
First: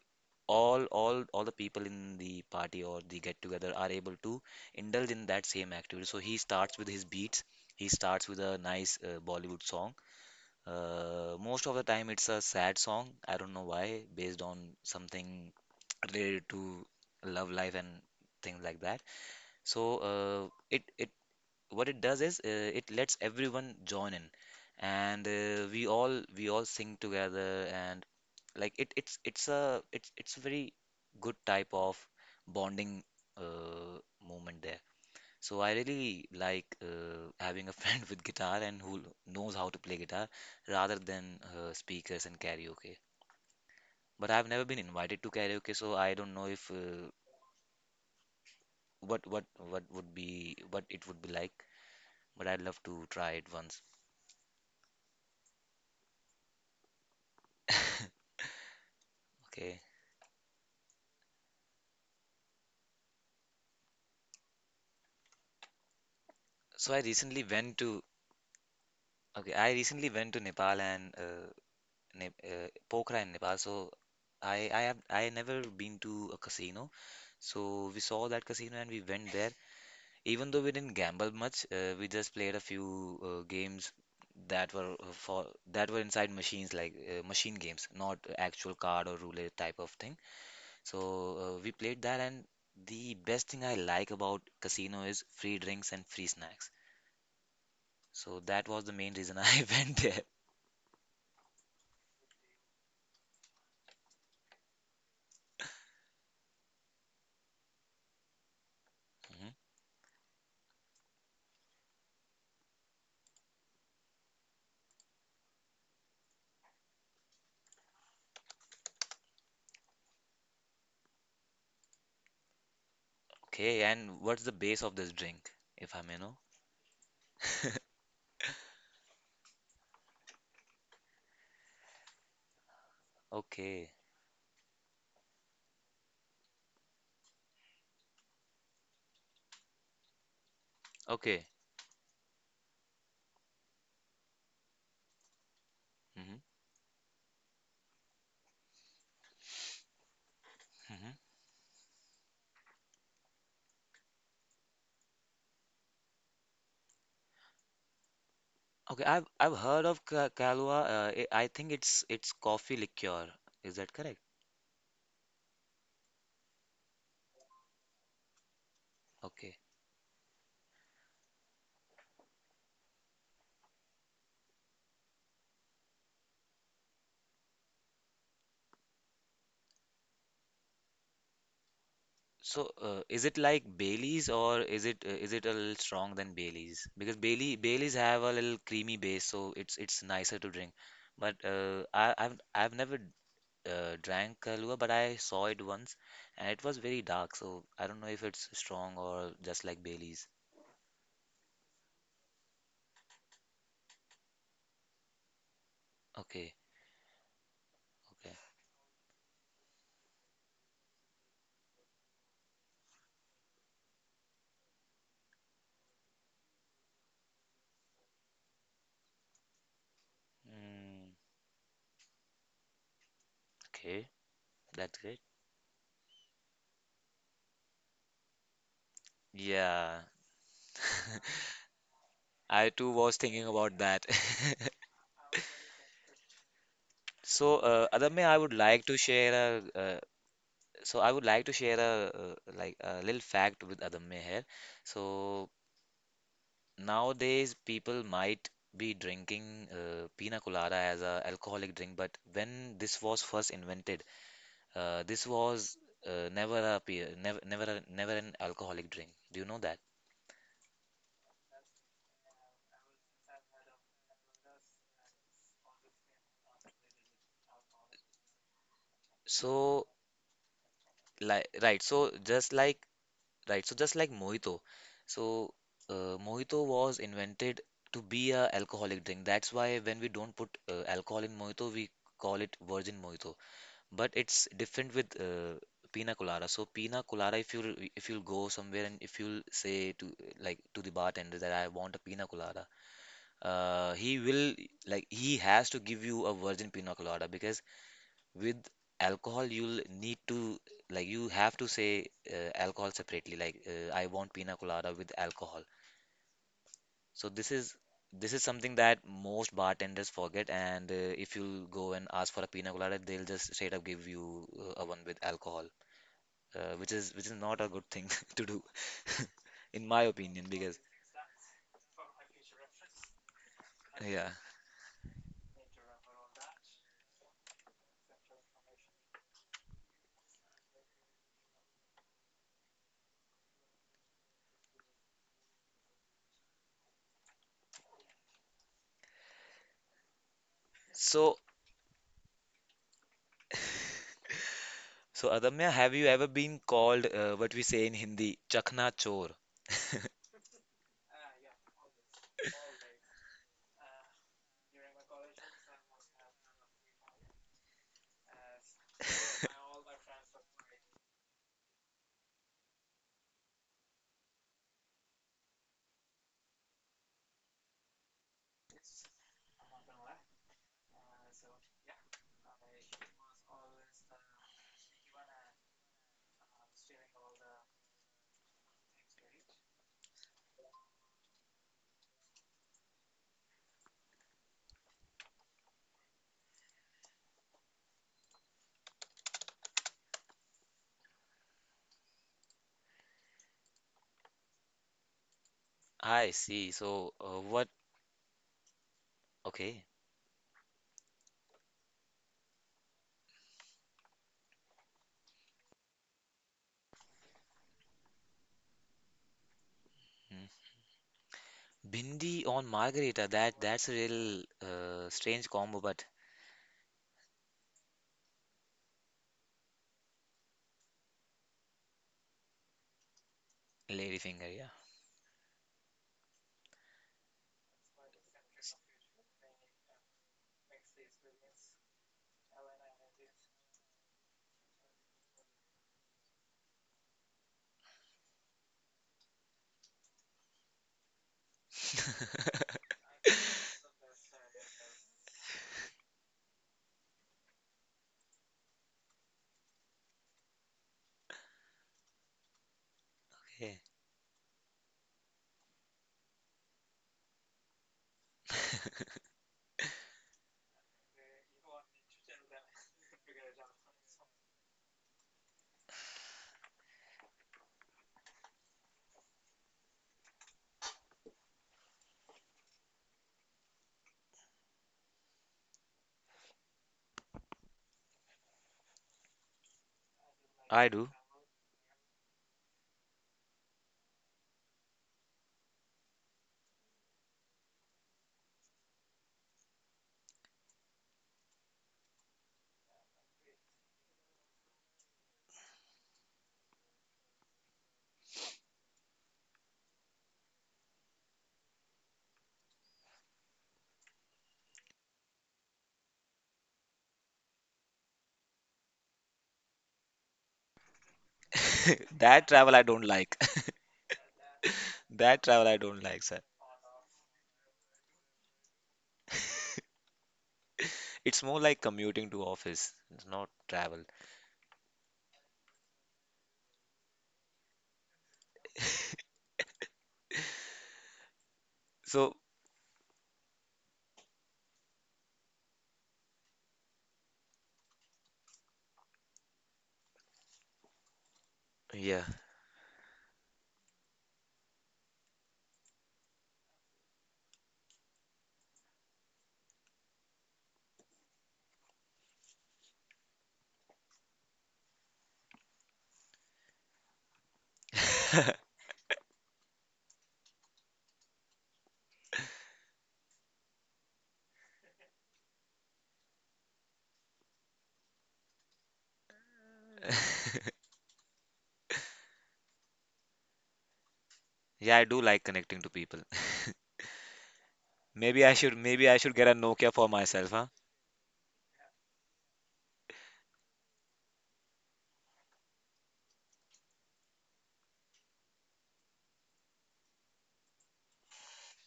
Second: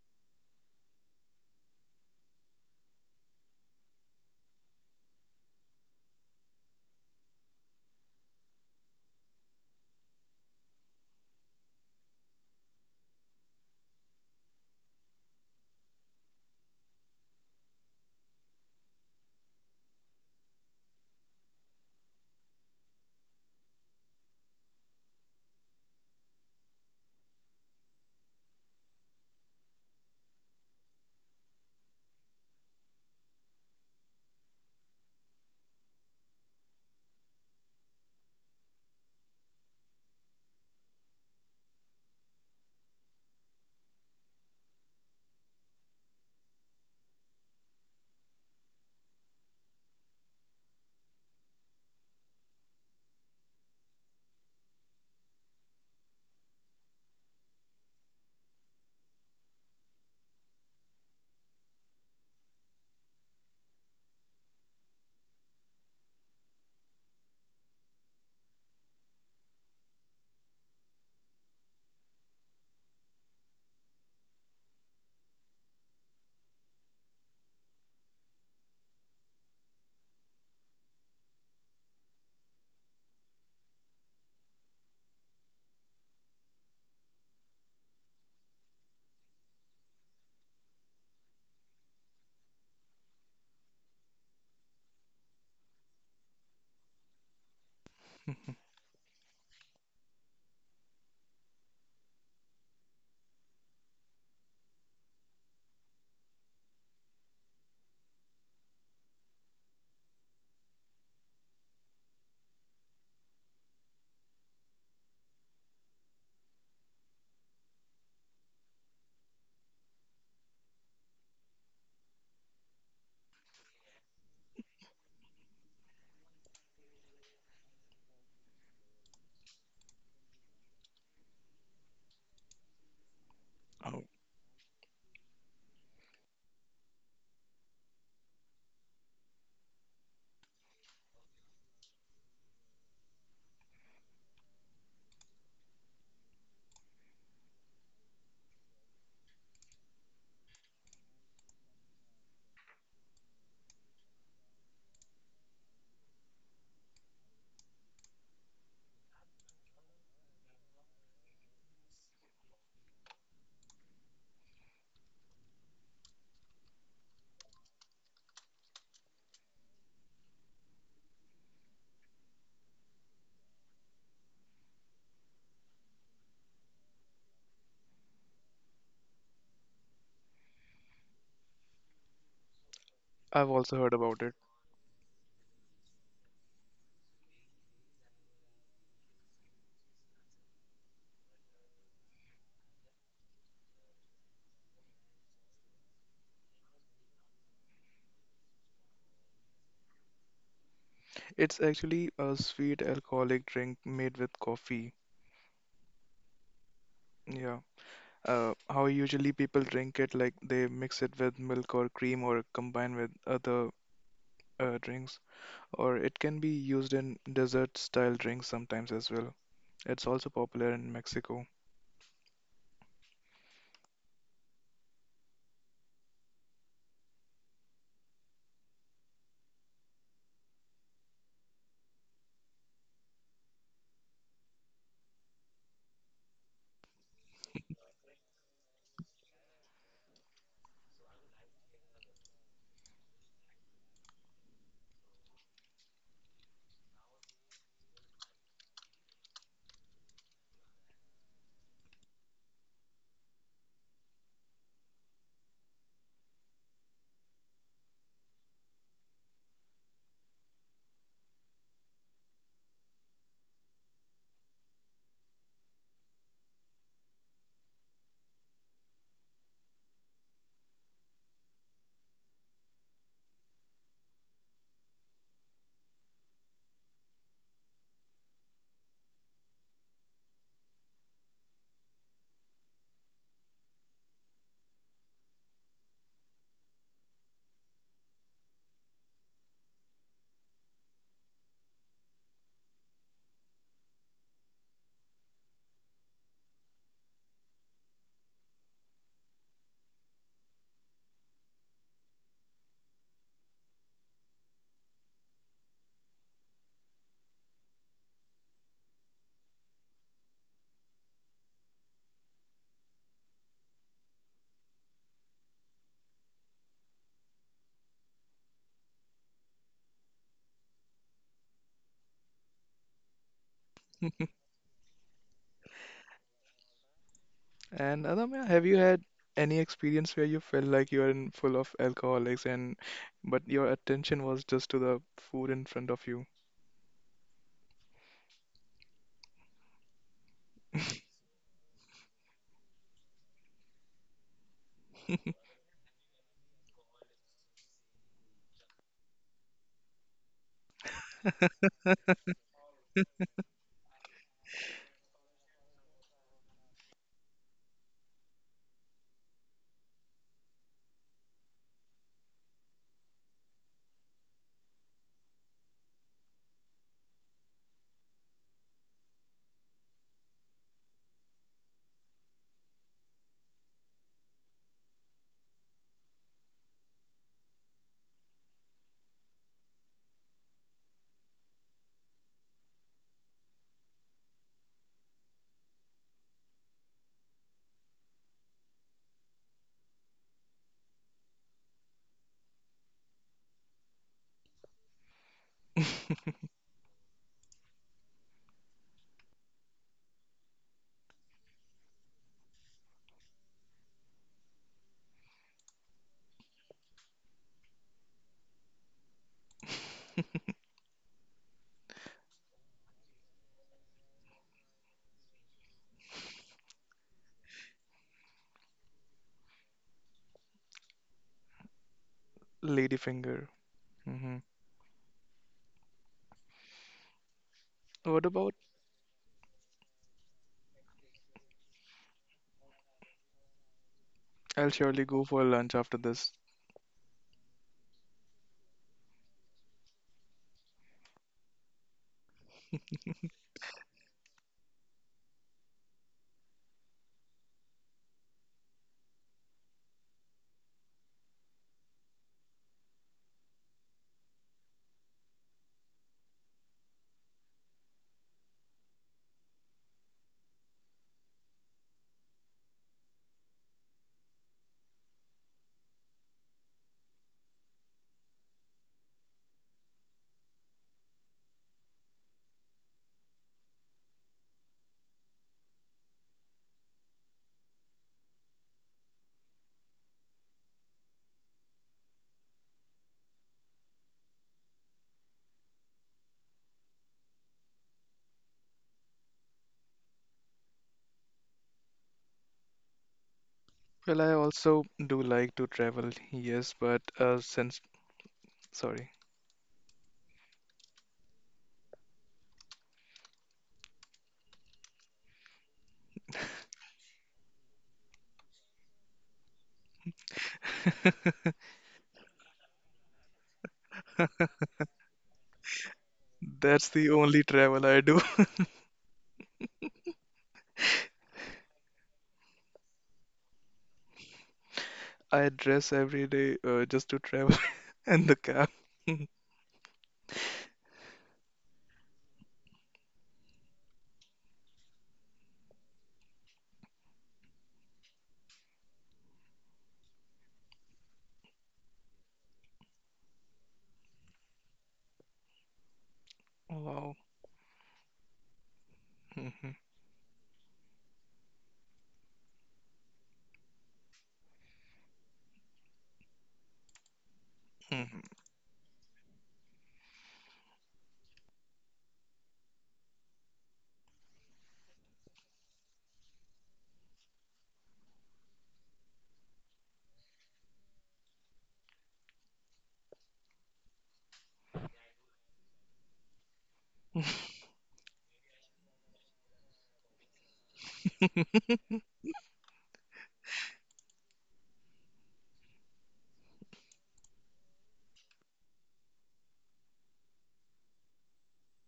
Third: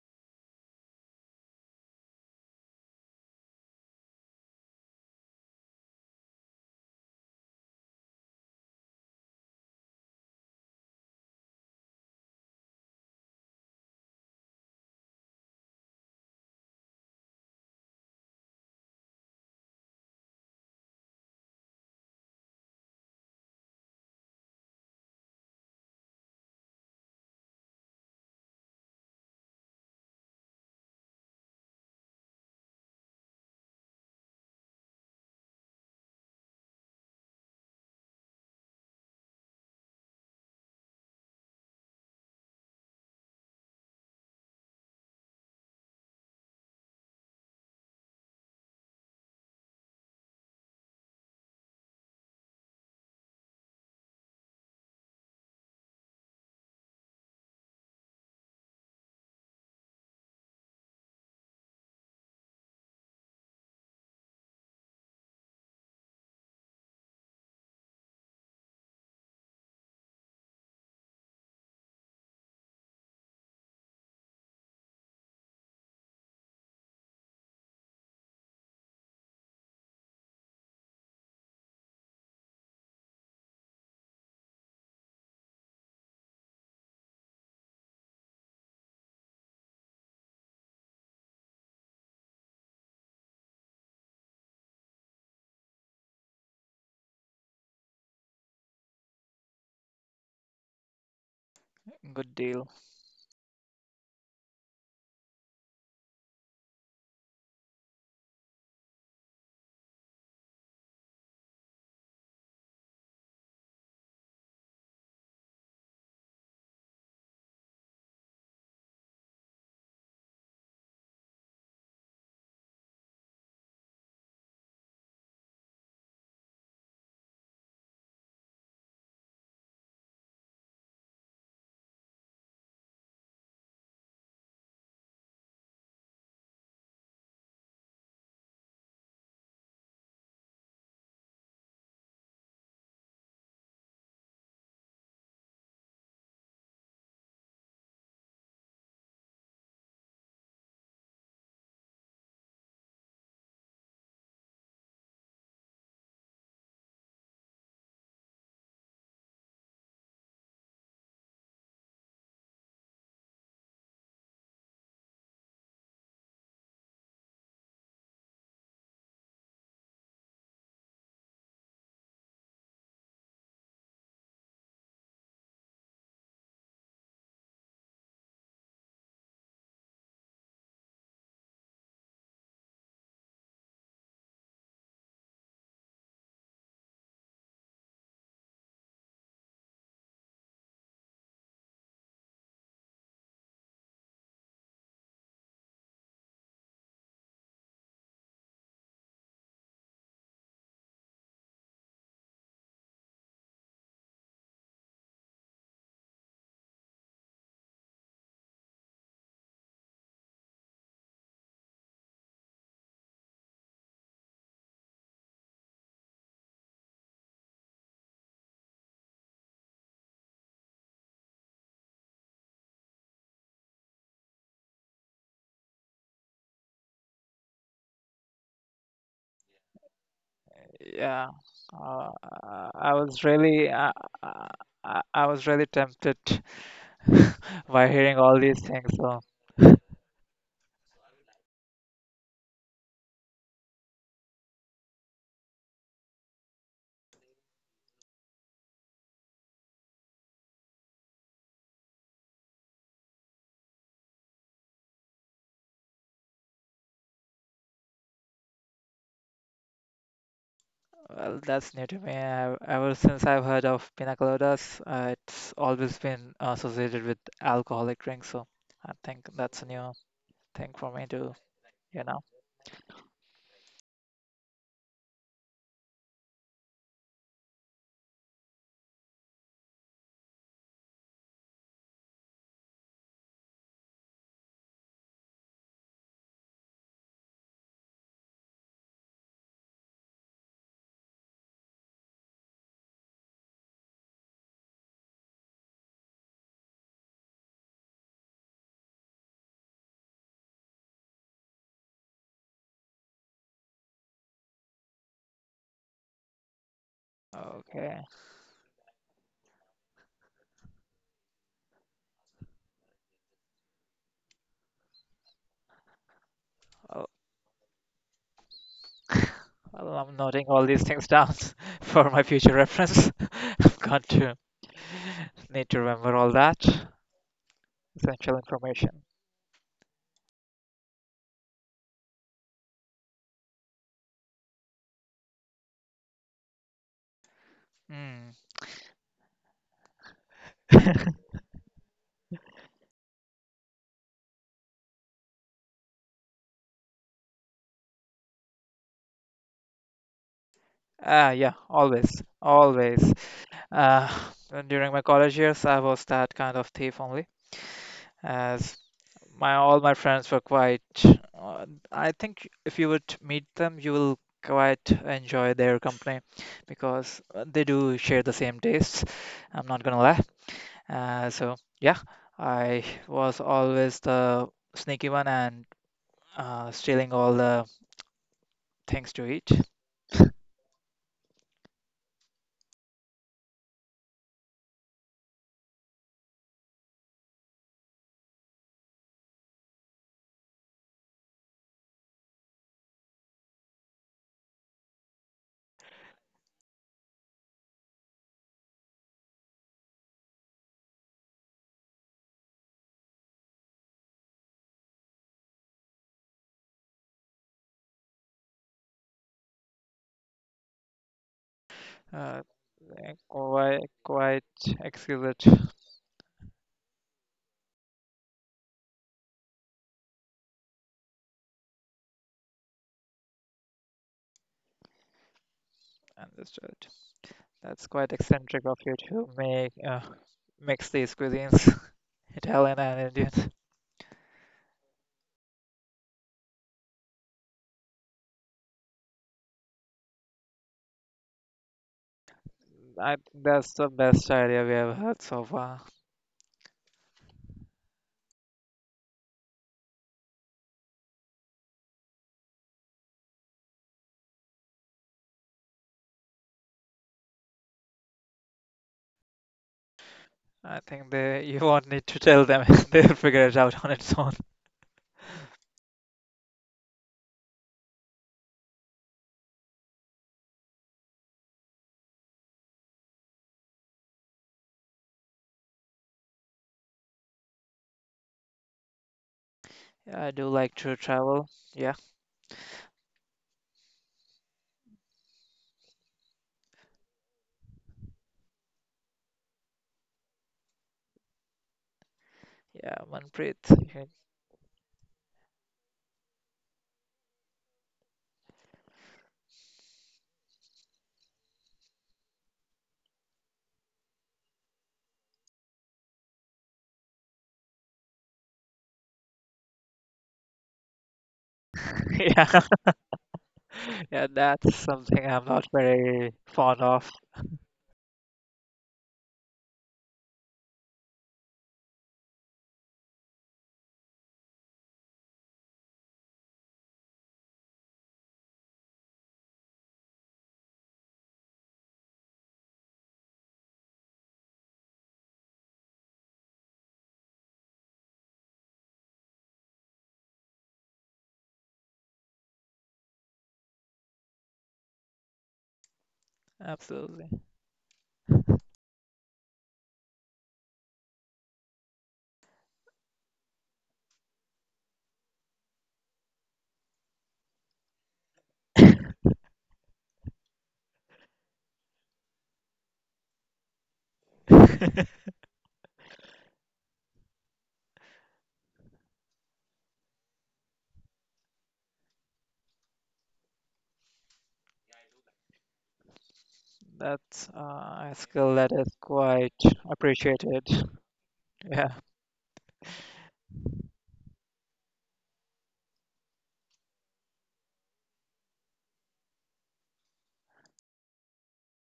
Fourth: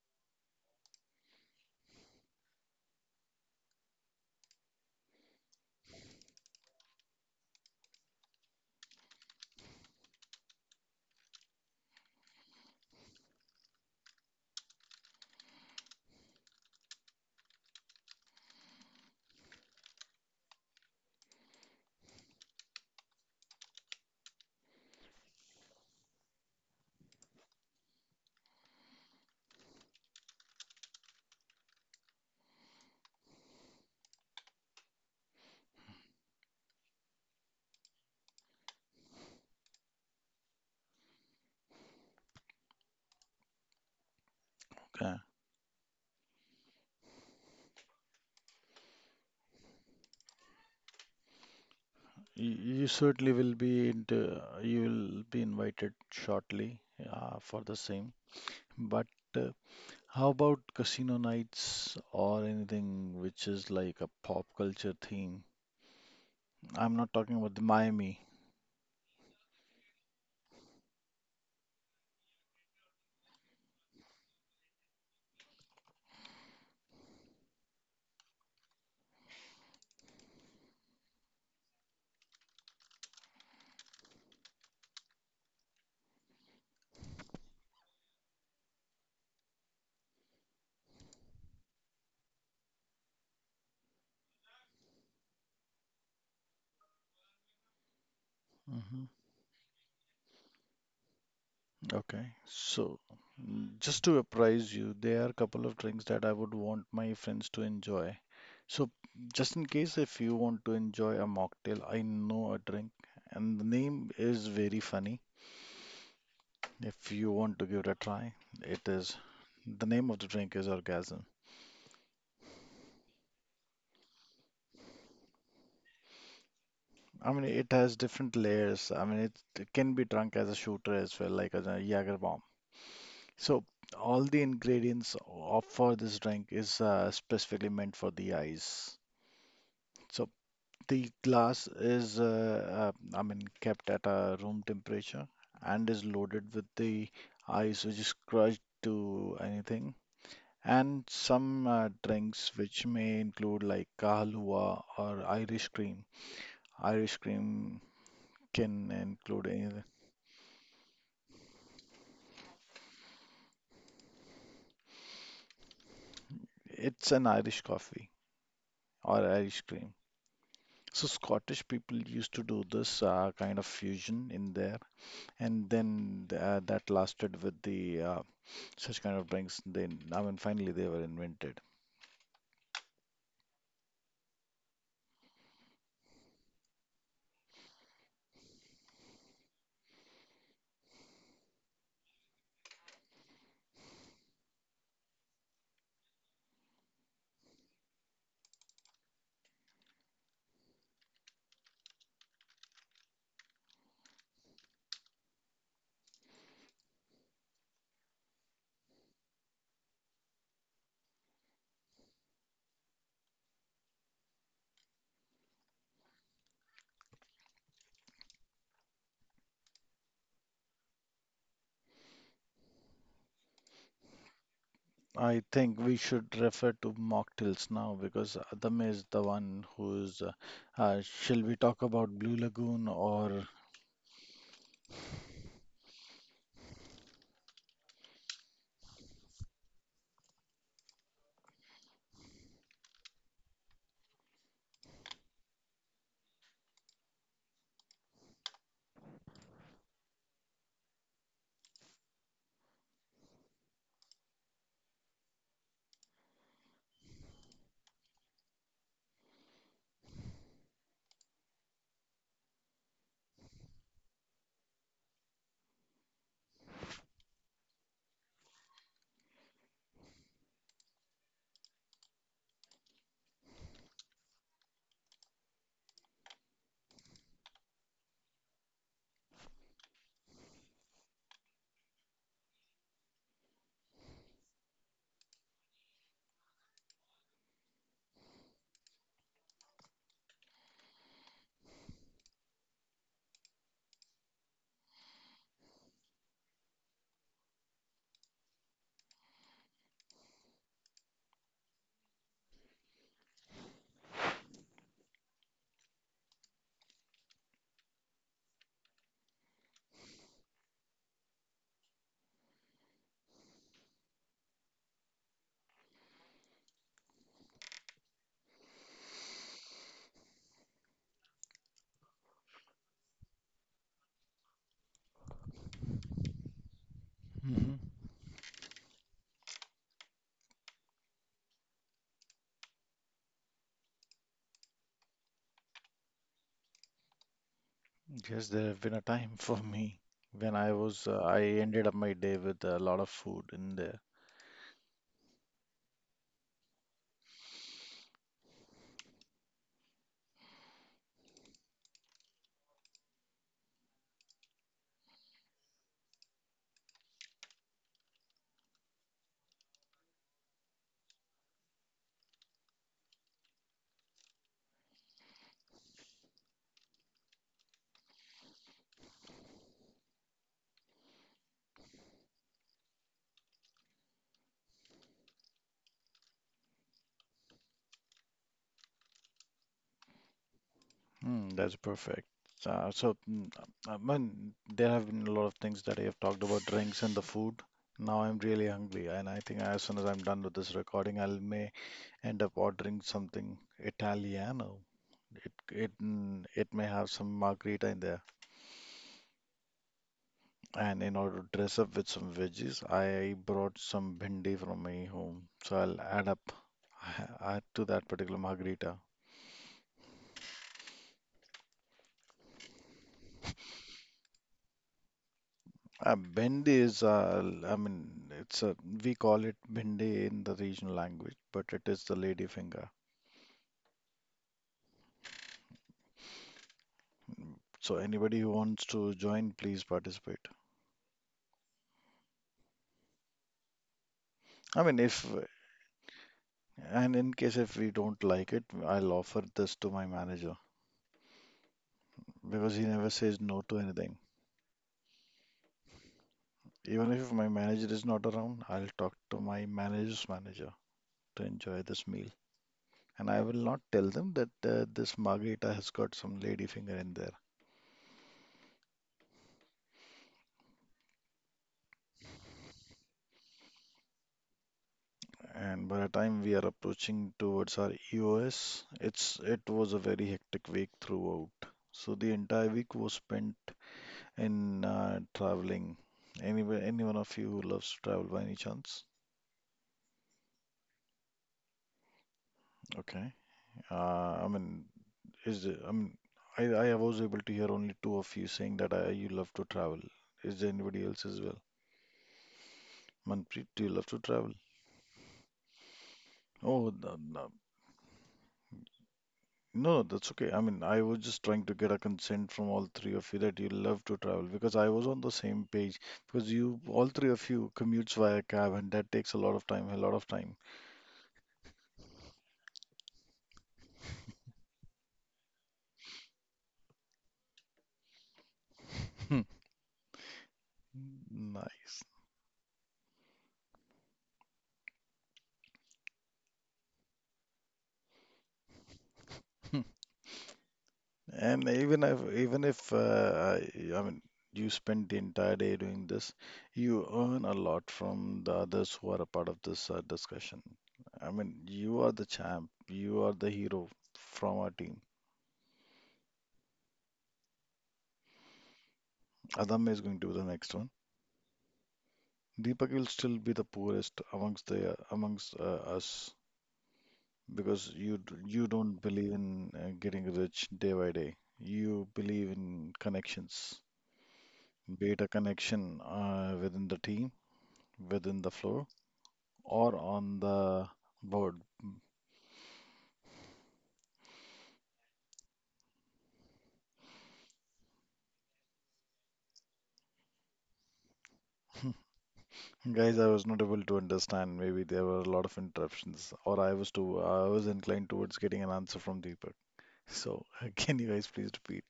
Speaker 2: all the people in the party or the get together are able to indulge in that same activity. So he starts with his beats. He starts with a nice, Bollywood song. Most of the time it's a sad song. I don't know why. Based on something related to love life and things like that. So, it it what it does is, it lets everyone join in. And, we all sing together. And, like, it it's a very good type of bonding, uh, moment there. So I really like, having a friend with guitar and who knows how to play guitar, rather than speakers and karaoke. But I've never been
Speaker 4: okay.
Speaker 2: invited to karaoke, so I don't know if, what it would be like. But
Speaker 4: You
Speaker 2: I'd love
Speaker 4: you
Speaker 2: to try
Speaker 4: certainly
Speaker 2: it
Speaker 4: will
Speaker 2: once.
Speaker 4: be into, you will be invited shortly for the same. But uh,
Speaker 2: Okay.
Speaker 4: how about casino nights or anything which is like a pop culture theme?
Speaker 2: So
Speaker 4: I'm
Speaker 2: I
Speaker 4: not talking
Speaker 2: recently
Speaker 4: about the
Speaker 2: went to
Speaker 4: Miami.
Speaker 2: Okay, I recently went to Nepal, and, Neb Pokhara in Nepal. So I never been to a casino. So we saw that casino and we went there. Even though we didn't gamble much, we just played a few games that were, for that were inside machines, like, machine games, not actual card or roulette type of thing. So, we played that, and the best thing I like about casino is free drinks and free snacks. So that was the
Speaker 4: Hmm.
Speaker 2: main reason I went there.
Speaker 4: Okay.
Speaker 1: Good deal.
Speaker 4: So mm, just to apprise you, there are a couple of drinks that I would want my friends to enjoy. So
Speaker 2: Mhm.
Speaker 4: just in case if you want to enjoy a mocktail, I know a drink and the name is very funny. If you want to give it a try, it is the name of the drink is orgasm.
Speaker 2: Okay, and what's the base of this drink, if I may know?
Speaker 4: I mean, it has different layers. It can be drunk as a shooter as well, like as a Jager bomb. So
Speaker 2: Okay.
Speaker 3: Oh,
Speaker 4: all the ingredients of for this drink is specifically meant for the eyes. So the
Speaker 2: Okay.
Speaker 4: glass is, I mean, kept at a room temperature and is
Speaker 2: Hmm.
Speaker 4: loaded with the ice, which is crushed to anything, and
Speaker 2: Hmm.
Speaker 4: some drinks which may include like kahlua or Irish cream. Irish cream can
Speaker 2: Okay, I've
Speaker 4: include
Speaker 2: I've
Speaker 4: any,
Speaker 2: heard of Ka Kahlua. I think it's coffee liqueur. Is that correct?
Speaker 4: it's an Irish coffee or
Speaker 2: Okay.
Speaker 4: Irish cream. So Scottish people used to do this kind of fusion in there, and then that lasted with the such kind of drinks. Then, I mean, finally they were invented.
Speaker 2: So, is it
Speaker 3: I've
Speaker 2: like
Speaker 3: also heard about
Speaker 2: Baileys,
Speaker 3: it.
Speaker 2: or is it a little strong than Baileys? Because Baileys have a little creamy base, so it's nicer to drink. But, I've never drank Kahlua, but I saw it once, and it was very dark. So I don't know if it's strong or just like Baileys.
Speaker 3: It's actually a sweet alcoholic drink made with coffee.
Speaker 2: Okay.
Speaker 3: Yeah.
Speaker 2: Okay.
Speaker 3: How usually people drink it, like they mix it with milk or cream or combine with other drinks, or it can be used in dessert style drinks sometimes as well. It's also popular in
Speaker 2: Mm,
Speaker 3: Mexico.
Speaker 2: okay. That's great.
Speaker 4: I think we should refer to mocktails now because Adam is the one
Speaker 2: Yeah,
Speaker 4: who's.
Speaker 1: Yeah,
Speaker 4: Shall we talk about
Speaker 1: uh,
Speaker 4: Blue
Speaker 2: I
Speaker 4: Lagoon
Speaker 2: too
Speaker 1: I
Speaker 2: was
Speaker 1: was
Speaker 2: thinking
Speaker 4: or.
Speaker 1: really,
Speaker 2: about
Speaker 1: uh,
Speaker 2: that.
Speaker 1: I was really tempted
Speaker 2: So,
Speaker 1: by hearing
Speaker 2: Adamya,
Speaker 1: all
Speaker 2: I would
Speaker 1: these
Speaker 2: like
Speaker 1: things.
Speaker 2: to
Speaker 1: So.
Speaker 2: share a So I would like to share a, a little fact with Adamya here. So, nowadays, people might be drinking, pina colada as a alcoholic drink, but when this was first invented, this was, never a pe- never never a- never an alcoholic drink. Do you know that?
Speaker 1: Well, that's new to me. I, ever since I've heard of pina coladas, it's always been associated with alcoholic drinks. So I think that's a
Speaker 2: So
Speaker 1: new thing for me to,
Speaker 2: like right,
Speaker 1: you
Speaker 2: so
Speaker 1: know.
Speaker 2: just like Right, so just like mojito. So, Mojito was invented to be a alcoholic drink. That's why when we don't put alcohol in mojito, we call it virgin mojito. But it's different with pina colada. So pina colada, if you'll go somewhere and if you'll say to to the bartender that I want a pina colada, he will he has to give you a virgin pina colada because with alcohol you'll need to you have to say alcohol separately like I want pina colada with alcohol so
Speaker 1: Okay.
Speaker 2: this is something that most bartenders forget and if you go and ask for a pina colada they'll just straight up give you a one with alcohol uh, which
Speaker 1: Oh,
Speaker 2: is which is not a good thing to do in
Speaker 1: well,
Speaker 2: my
Speaker 1: I'm
Speaker 2: opinion
Speaker 1: noting all
Speaker 2: because
Speaker 1: these things down for my future reference. I'm going
Speaker 2: yeah
Speaker 1: to need to remember all that
Speaker 4: Mhm.
Speaker 3: And
Speaker 1: essential
Speaker 3: Adamya, have you
Speaker 1: information.
Speaker 3: had any experience where you felt like you are in full of alcoholics and but your attention was just to the food in front of you?
Speaker 1: Hmm.
Speaker 4: Yes, there have been a time for me when I was.
Speaker 2: so
Speaker 4: I ended up my day with a lot of food in there.
Speaker 2: so Adamya, have you ever been called what we say in Hindi chakna chor?
Speaker 1: Ah, yeah, always, always. Uh, During my college years, I was that kind of thief only, as my all my friends were quite. Uh, I think if you would meet them, you will quite enjoy their company because they do share the same tastes. I'm not gonna lie. So yeah, I was always the sneaky one and stealing all the things to eat.
Speaker 4: Mm, that's perfect. Uh, so, mm, I mean, there have been a lot of things that I have talked about drinks and the food. Now I'm really hungry, and I think as soon as I'm done with this recording, I will may end up ordering something Italiano. It it
Speaker 2: I
Speaker 4: mm,
Speaker 2: see.
Speaker 4: it may have
Speaker 2: So,
Speaker 4: some
Speaker 2: what
Speaker 4: margarita in there.
Speaker 2: Okay.
Speaker 4: And in order to dress up with some veggies, I brought some bhindi from my home. So I'll add up add to that particular margarita.
Speaker 2: Mm.
Speaker 1: Uh,
Speaker 2: Bindi on margarita, that
Speaker 1: quite
Speaker 2: that's a real
Speaker 1: quite exquisite.
Speaker 2: strange combo, but
Speaker 4: Bhindi is, I mean, it's a, we call it bhindi in the regional language, but it is the lady finger.
Speaker 3: Ladyfinger. Hmm.
Speaker 2: ladyfinger, yeah.
Speaker 1: Understood. That's
Speaker 4: So
Speaker 1: quite
Speaker 3: What
Speaker 4: anybody who
Speaker 3: about?
Speaker 1: eccentric
Speaker 4: wants
Speaker 1: of you
Speaker 4: to
Speaker 1: to
Speaker 4: join, please
Speaker 1: make
Speaker 4: participate.
Speaker 1: mix these cuisines, Italian and Indian.
Speaker 3: I'll
Speaker 4: I mean,
Speaker 3: surely
Speaker 4: if,
Speaker 3: go for lunch after this.
Speaker 4: And in case if we don't like it, I'll offer this to my manager because he never
Speaker 1: I
Speaker 4: says no to
Speaker 1: that's the
Speaker 4: anything.
Speaker 1: best idea we have had so far.
Speaker 4: Even if my manager is not around, I'll talk to my manager's manager to enjoy this meal. And I will
Speaker 2: Yeah,
Speaker 4: not tell them that this margarita has got some lady finger in there.
Speaker 1: I think they you won't need to tell them; they'll figure it out on its own.
Speaker 4: And by the time we are approaching towards our EOS, it was a very hectic week throughout. So the entire week was spent in traveling. Any one of you who loves to travel by any chance?
Speaker 1: Yeah, I do
Speaker 2: I
Speaker 1: like
Speaker 2: do.
Speaker 1: to travel. Yeah,
Speaker 4: Okay. Uh, I mean, Is there, I was able to hear only two of you saying that I, you love to travel. Is there anybody else as well?
Speaker 1: yeah,
Speaker 4: Manpreet, do you
Speaker 1: Manpreet.
Speaker 4: love to
Speaker 3: Well, I
Speaker 1: You-
Speaker 4: travel?
Speaker 3: also do like to travel, yes,
Speaker 4: Oh,
Speaker 3: but sorry,
Speaker 4: no, that's okay. I mean, I was just trying to get a consent from all three of you that you love to travel because I was on the same page because you, all three of you, commutes via cab and that takes a lot of time, a lot of time.
Speaker 2: That travel
Speaker 1: Yeah,
Speaker 2: I don't like.
Speaker 1: yeah, that's
Speaker 2: That
Speaker 1: something
Speaker 2: travel
Speaker 1: I'm
Speaker 2: I
Speaker 1: not
Speaker 2: don't like, sir.
Speaker 1: very
Speaker 3: that's the
Speaker 1: fond of.
Speaker 3: only travel I do.
Speaker 2: It's more like
Speaker 4: Nice.
Speaker 2: commuting to office. It's not travel.
Speaker 3: I dress every day just to travel and the cab.
Speaker 4: And
Speaker 2: So,
Speaker 4: even if I mean you spend the entire day doing this, you earn a lot from the others who are a part of this discussion. I mean, you are
Speaker 2: yeah.
Speaker 4: the champ, you are the hero from our team.
Speaker 3: Wow.
Speaker 1: Absolutely.
Speaker 3: Mhm.
Speaker 4: Adam is going to be the next one. Deepak will still be the poorest amongst the amongst us because
Speaker 3: Mhm.
Speaker 4: you don't believe in getting rich day by day. You believe in connections, be it a connection within the team, within the floor or on the board.
Speaker 2: Yeah, I do like connecting to people.
Speaker 1: That's a
Speaker 2: Maybe
Speaker 1: skill
Speaker 2: I
Speaker 1: that
Speaker 2: should
Speaker 1: is
Speaker 2: maybe I should get a
Speaker 1: quite
Speaker 2: Nokia for myself,
Speaker 1: appreciated.
Speaker 2: huh?
Speaker 1: Yeah.
Speaker 4: Guys, I was not able to understand. Maybe there were a lot of interruptions, or I was too, I was inclined towards getting an answer from Deepak. So, can you guys please repeat?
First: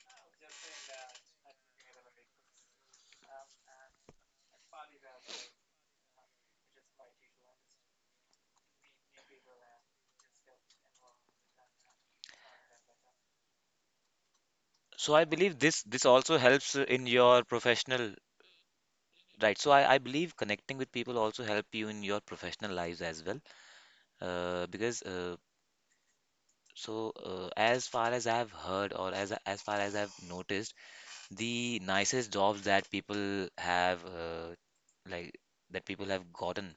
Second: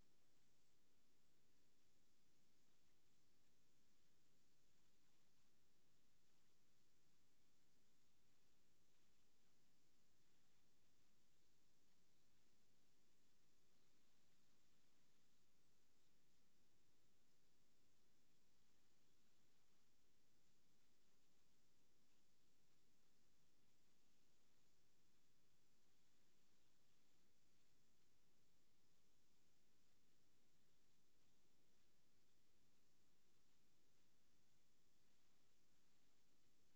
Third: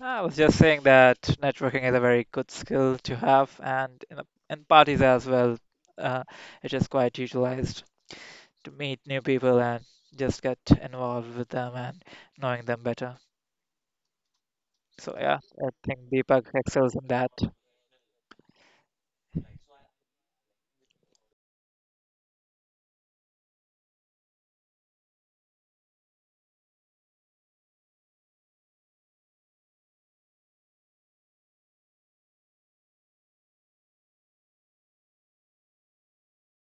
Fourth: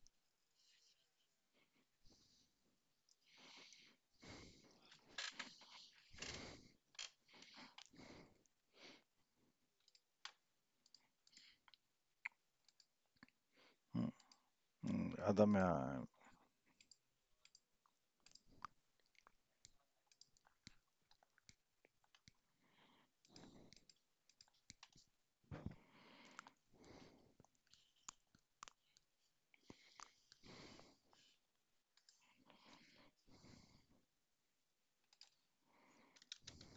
Speaker 1: I was just saying that networking is a very good skill to have, and in parties as well, uh, it is quite utilized to meet new people and just get involved with them and knowing them better.
Speaker 4: Hmm.
Speaker 2: So
Speaker 4: Mm,
Speaker 1: So
Speaker 2: I
Speaker 1: yeah,
Speaker 4: Adam,
Speaker 2: believe
Speaker 1: I
Speaker 2: this
Speaker 4: uh,
Speaker 1: think
Speaker 2: this also
Speaker 1: Deepak
Speaker 2: helps
Speaker 1: excels
Speaker 2: in
Speaker 1: in that.
Speaker 2: your professional Right. So I believe connecting with people also help you in your professional lives as well. Because so As far as I've heard or as far as I've noticed, the nicest jobs that people have like that people have gotten,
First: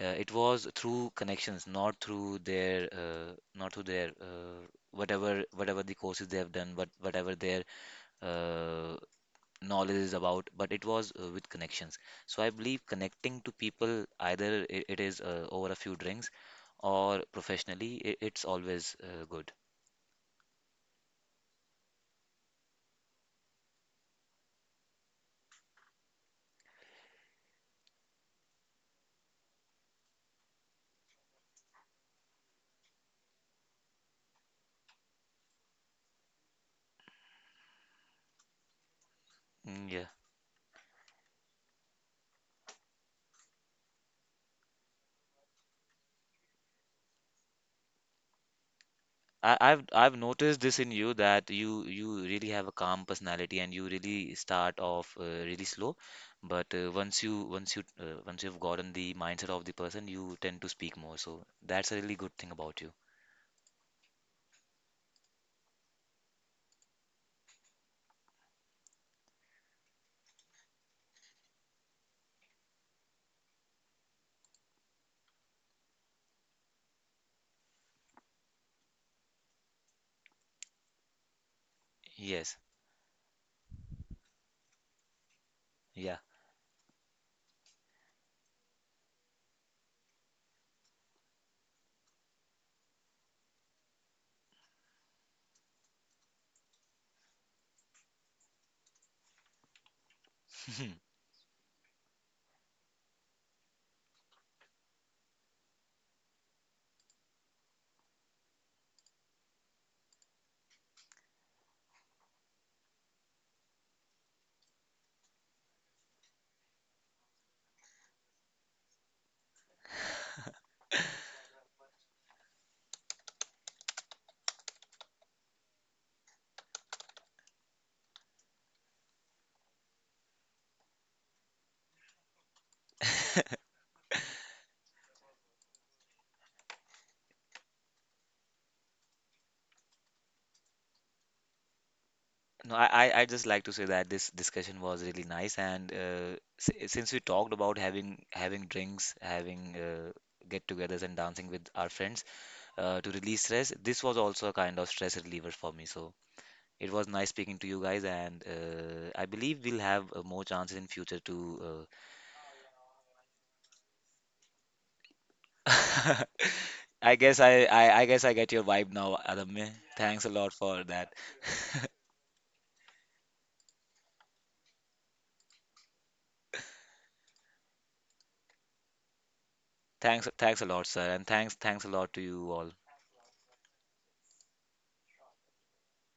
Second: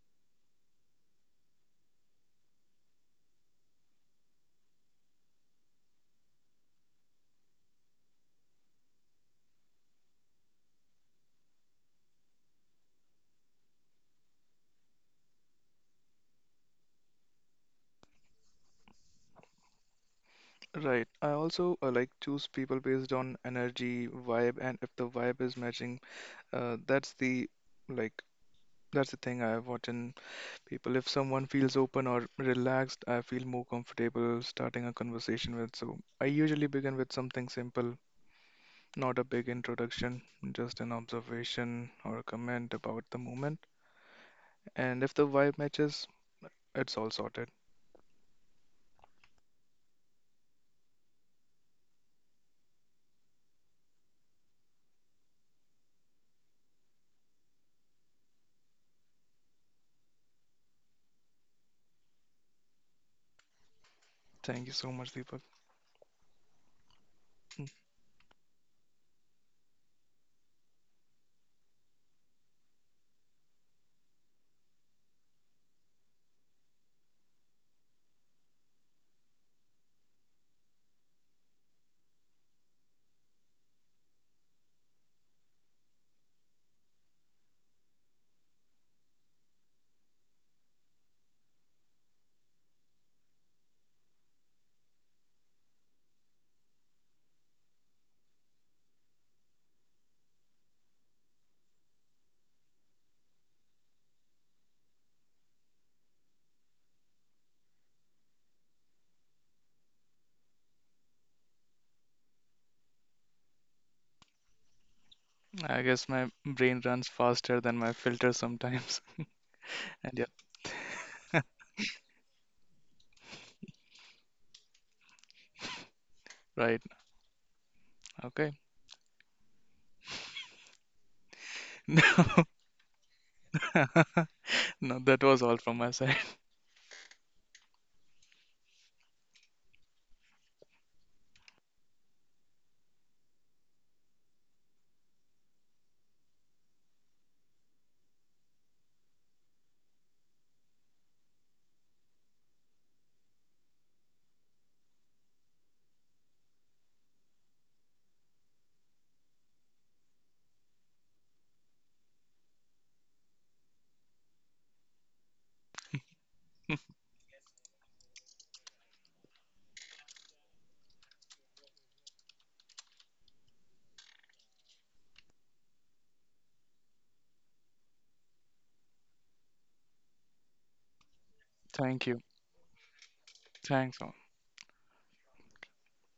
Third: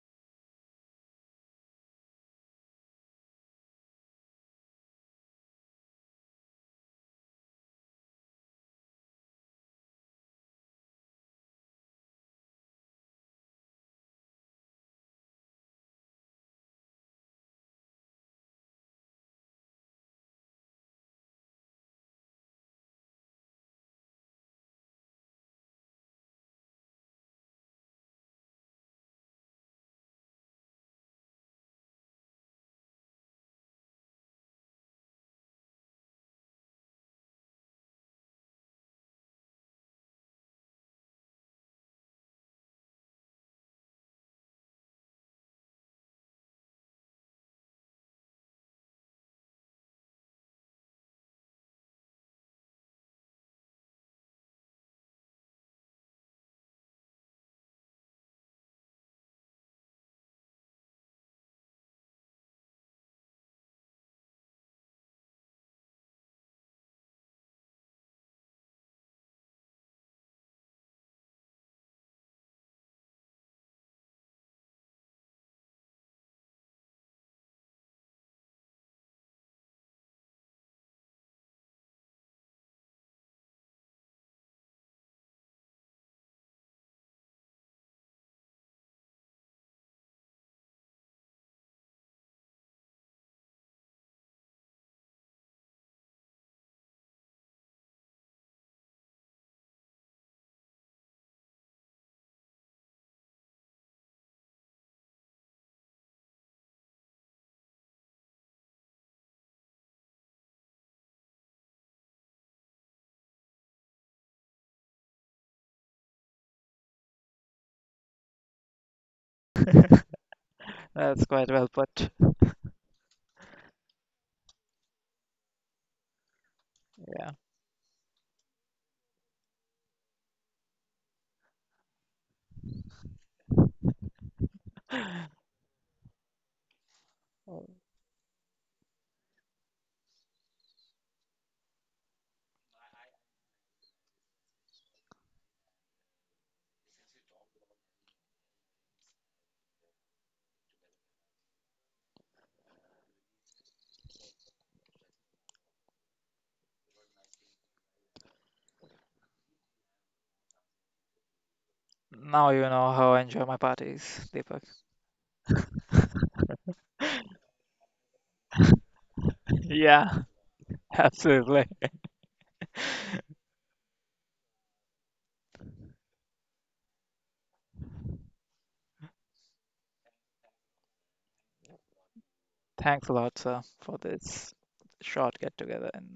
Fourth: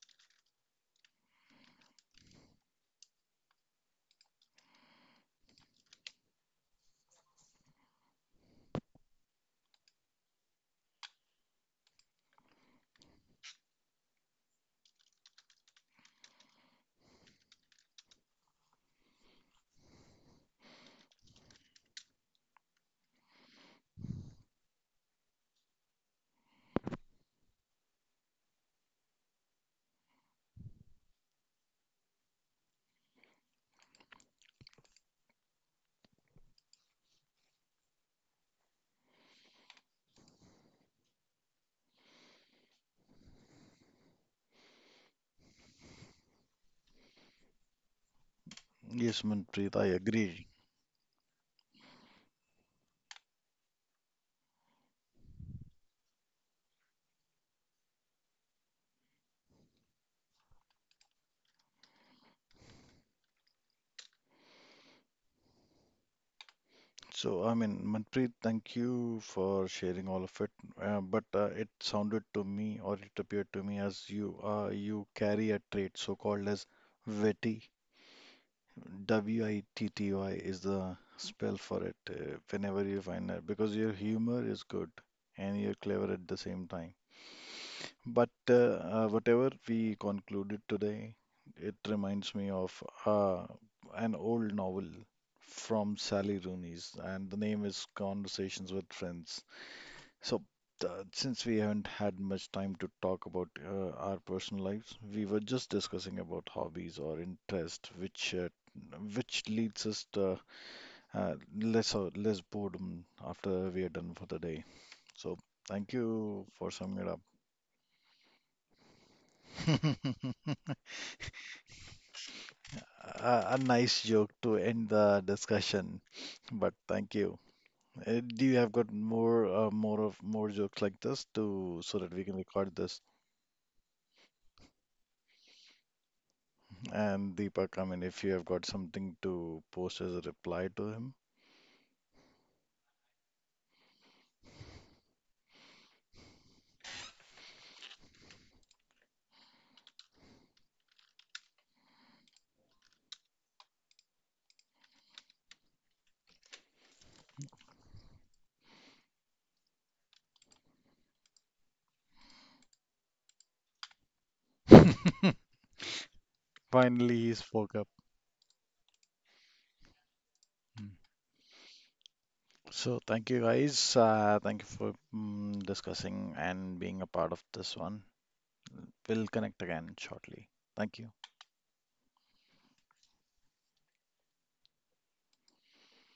Speaker 2: it was through connections, not through their whatever the courses they have done, but whatever their uh, knowledge is about, but it was with connections. So I believe connecting to people, either it is over a few drinks or professionally, I it's always good.
Speaker 3: Right. I also like choose people based on energy, vibe, and if the vibe is matching, uh, that's the like that's the thing I watch in people. If someone feels open or relaxed, I feel more comfortable starting a conversation with. So I usually begin with something simple, not a big
Speaker 2: Mm, yeah.
Speaker 3: introduction, just an observation or a comment about the moment. And if the vibe matches, it's all sorted.
Speaker 4: yes,
Speaker 2: I,
Speaker 4: Manpreet,
Speaker 2: I've
Speaker 4: I
Speaker 2: I've
Speaker 4: agree.
Speaker 2: noticed this in you that you really have a calm personality and you really start off really slow, but once you've gotten the mindset of the person, you tend to speak more. So that's a really good thing about you.
Speaker 3: Thank you so much, Deepak.
Speaker 4: So, I
Speaker 3: Mm,
Speaker 4: mean, Manpreet, thank you for sharing all of it. But It sounded to me, or it appeared to me, as you you carry a trait so called as witty. witty is the spell for it
Speaker 2: Yes.
Speaker 4: whenever you find that, because your humor is good and you're clever
Speaker 2: Yeah.
Speaker 4: at the same time. But Whatever we concluded today, it reminds me of an old novel from Sally Rooney's, and the name is Conversations with Friends. So, since we haven't had much time to talk about our personal lives, we were just discussing about hobbies or interest, which leads us to uh, less or less boredom after we are done for the day. So,
Speaker 3: I
Speaker 4: thank
Speaker 3: guess my
Speaker 4: you for
Speaker 3: brain
Speaker 4: summing
Speaker 3: runs
Speaker 4: it up.
Speaker 3: faster than my filter sometimes. And yeah,
Speaker 1: That's quite well put.
Speaker 4: A, a nice joke to end the discussion, but
Speaker 3: right.
Speaker 4: thank
Speaker 1: Yeah.
Speaker 4: you. Do
Speaker 3: Okay.
Speaker 4: you have got more more of more jokes like this to
Speaker 3: No,
Speaker 4: so that we can record this?
Speaker 3: no, that was all from my side.
Speaker 4: And Deepak, I mean, if you have got something to post as a reply to him,
Speaker 2: No, I just like to say that this discussion was really nice, and since we talked about having drinks, having get-togethers, and dancing with our friends to release stress, this was also a kind of stress reliever for me. So it was nice speaking to you guys, and I believe we'll have more chances in future to.
Speaker 1: Now you know how I enjoy my parties, Deepak.
Speaker 2: Uh...
Speaker 4: finally
Speaker 2: I
Speaker 4: he
Speaker 2: guess I,
Speaker 4: spoke up.
Speaker 2: I I guess I get your vibe now, Adamya.
Speaker 1: Yeah,
Speaker 2: Thanks a lot for
Speaker 4: Mm.
Speaker 2: that.
Speaker 1: absolutely.
Speaker 4: So thank you guys. Thank you for mm, discussing and being a part of this one. We'll connect again
Speaker 2: Thanks
Speaker 4: shortly.
Speaker 2: thanks a lot,
Speaker 4: Thank you.
Speaker 2: sir, and thanks a
Speaker 3: Thank
Speaker 2: lot
Speaker 3: you.
Speaker 2: to you all.
Speaker 1: Thanks a lot, sir, for
Speaker 3: Thanks.
Speaker 1: this short get together and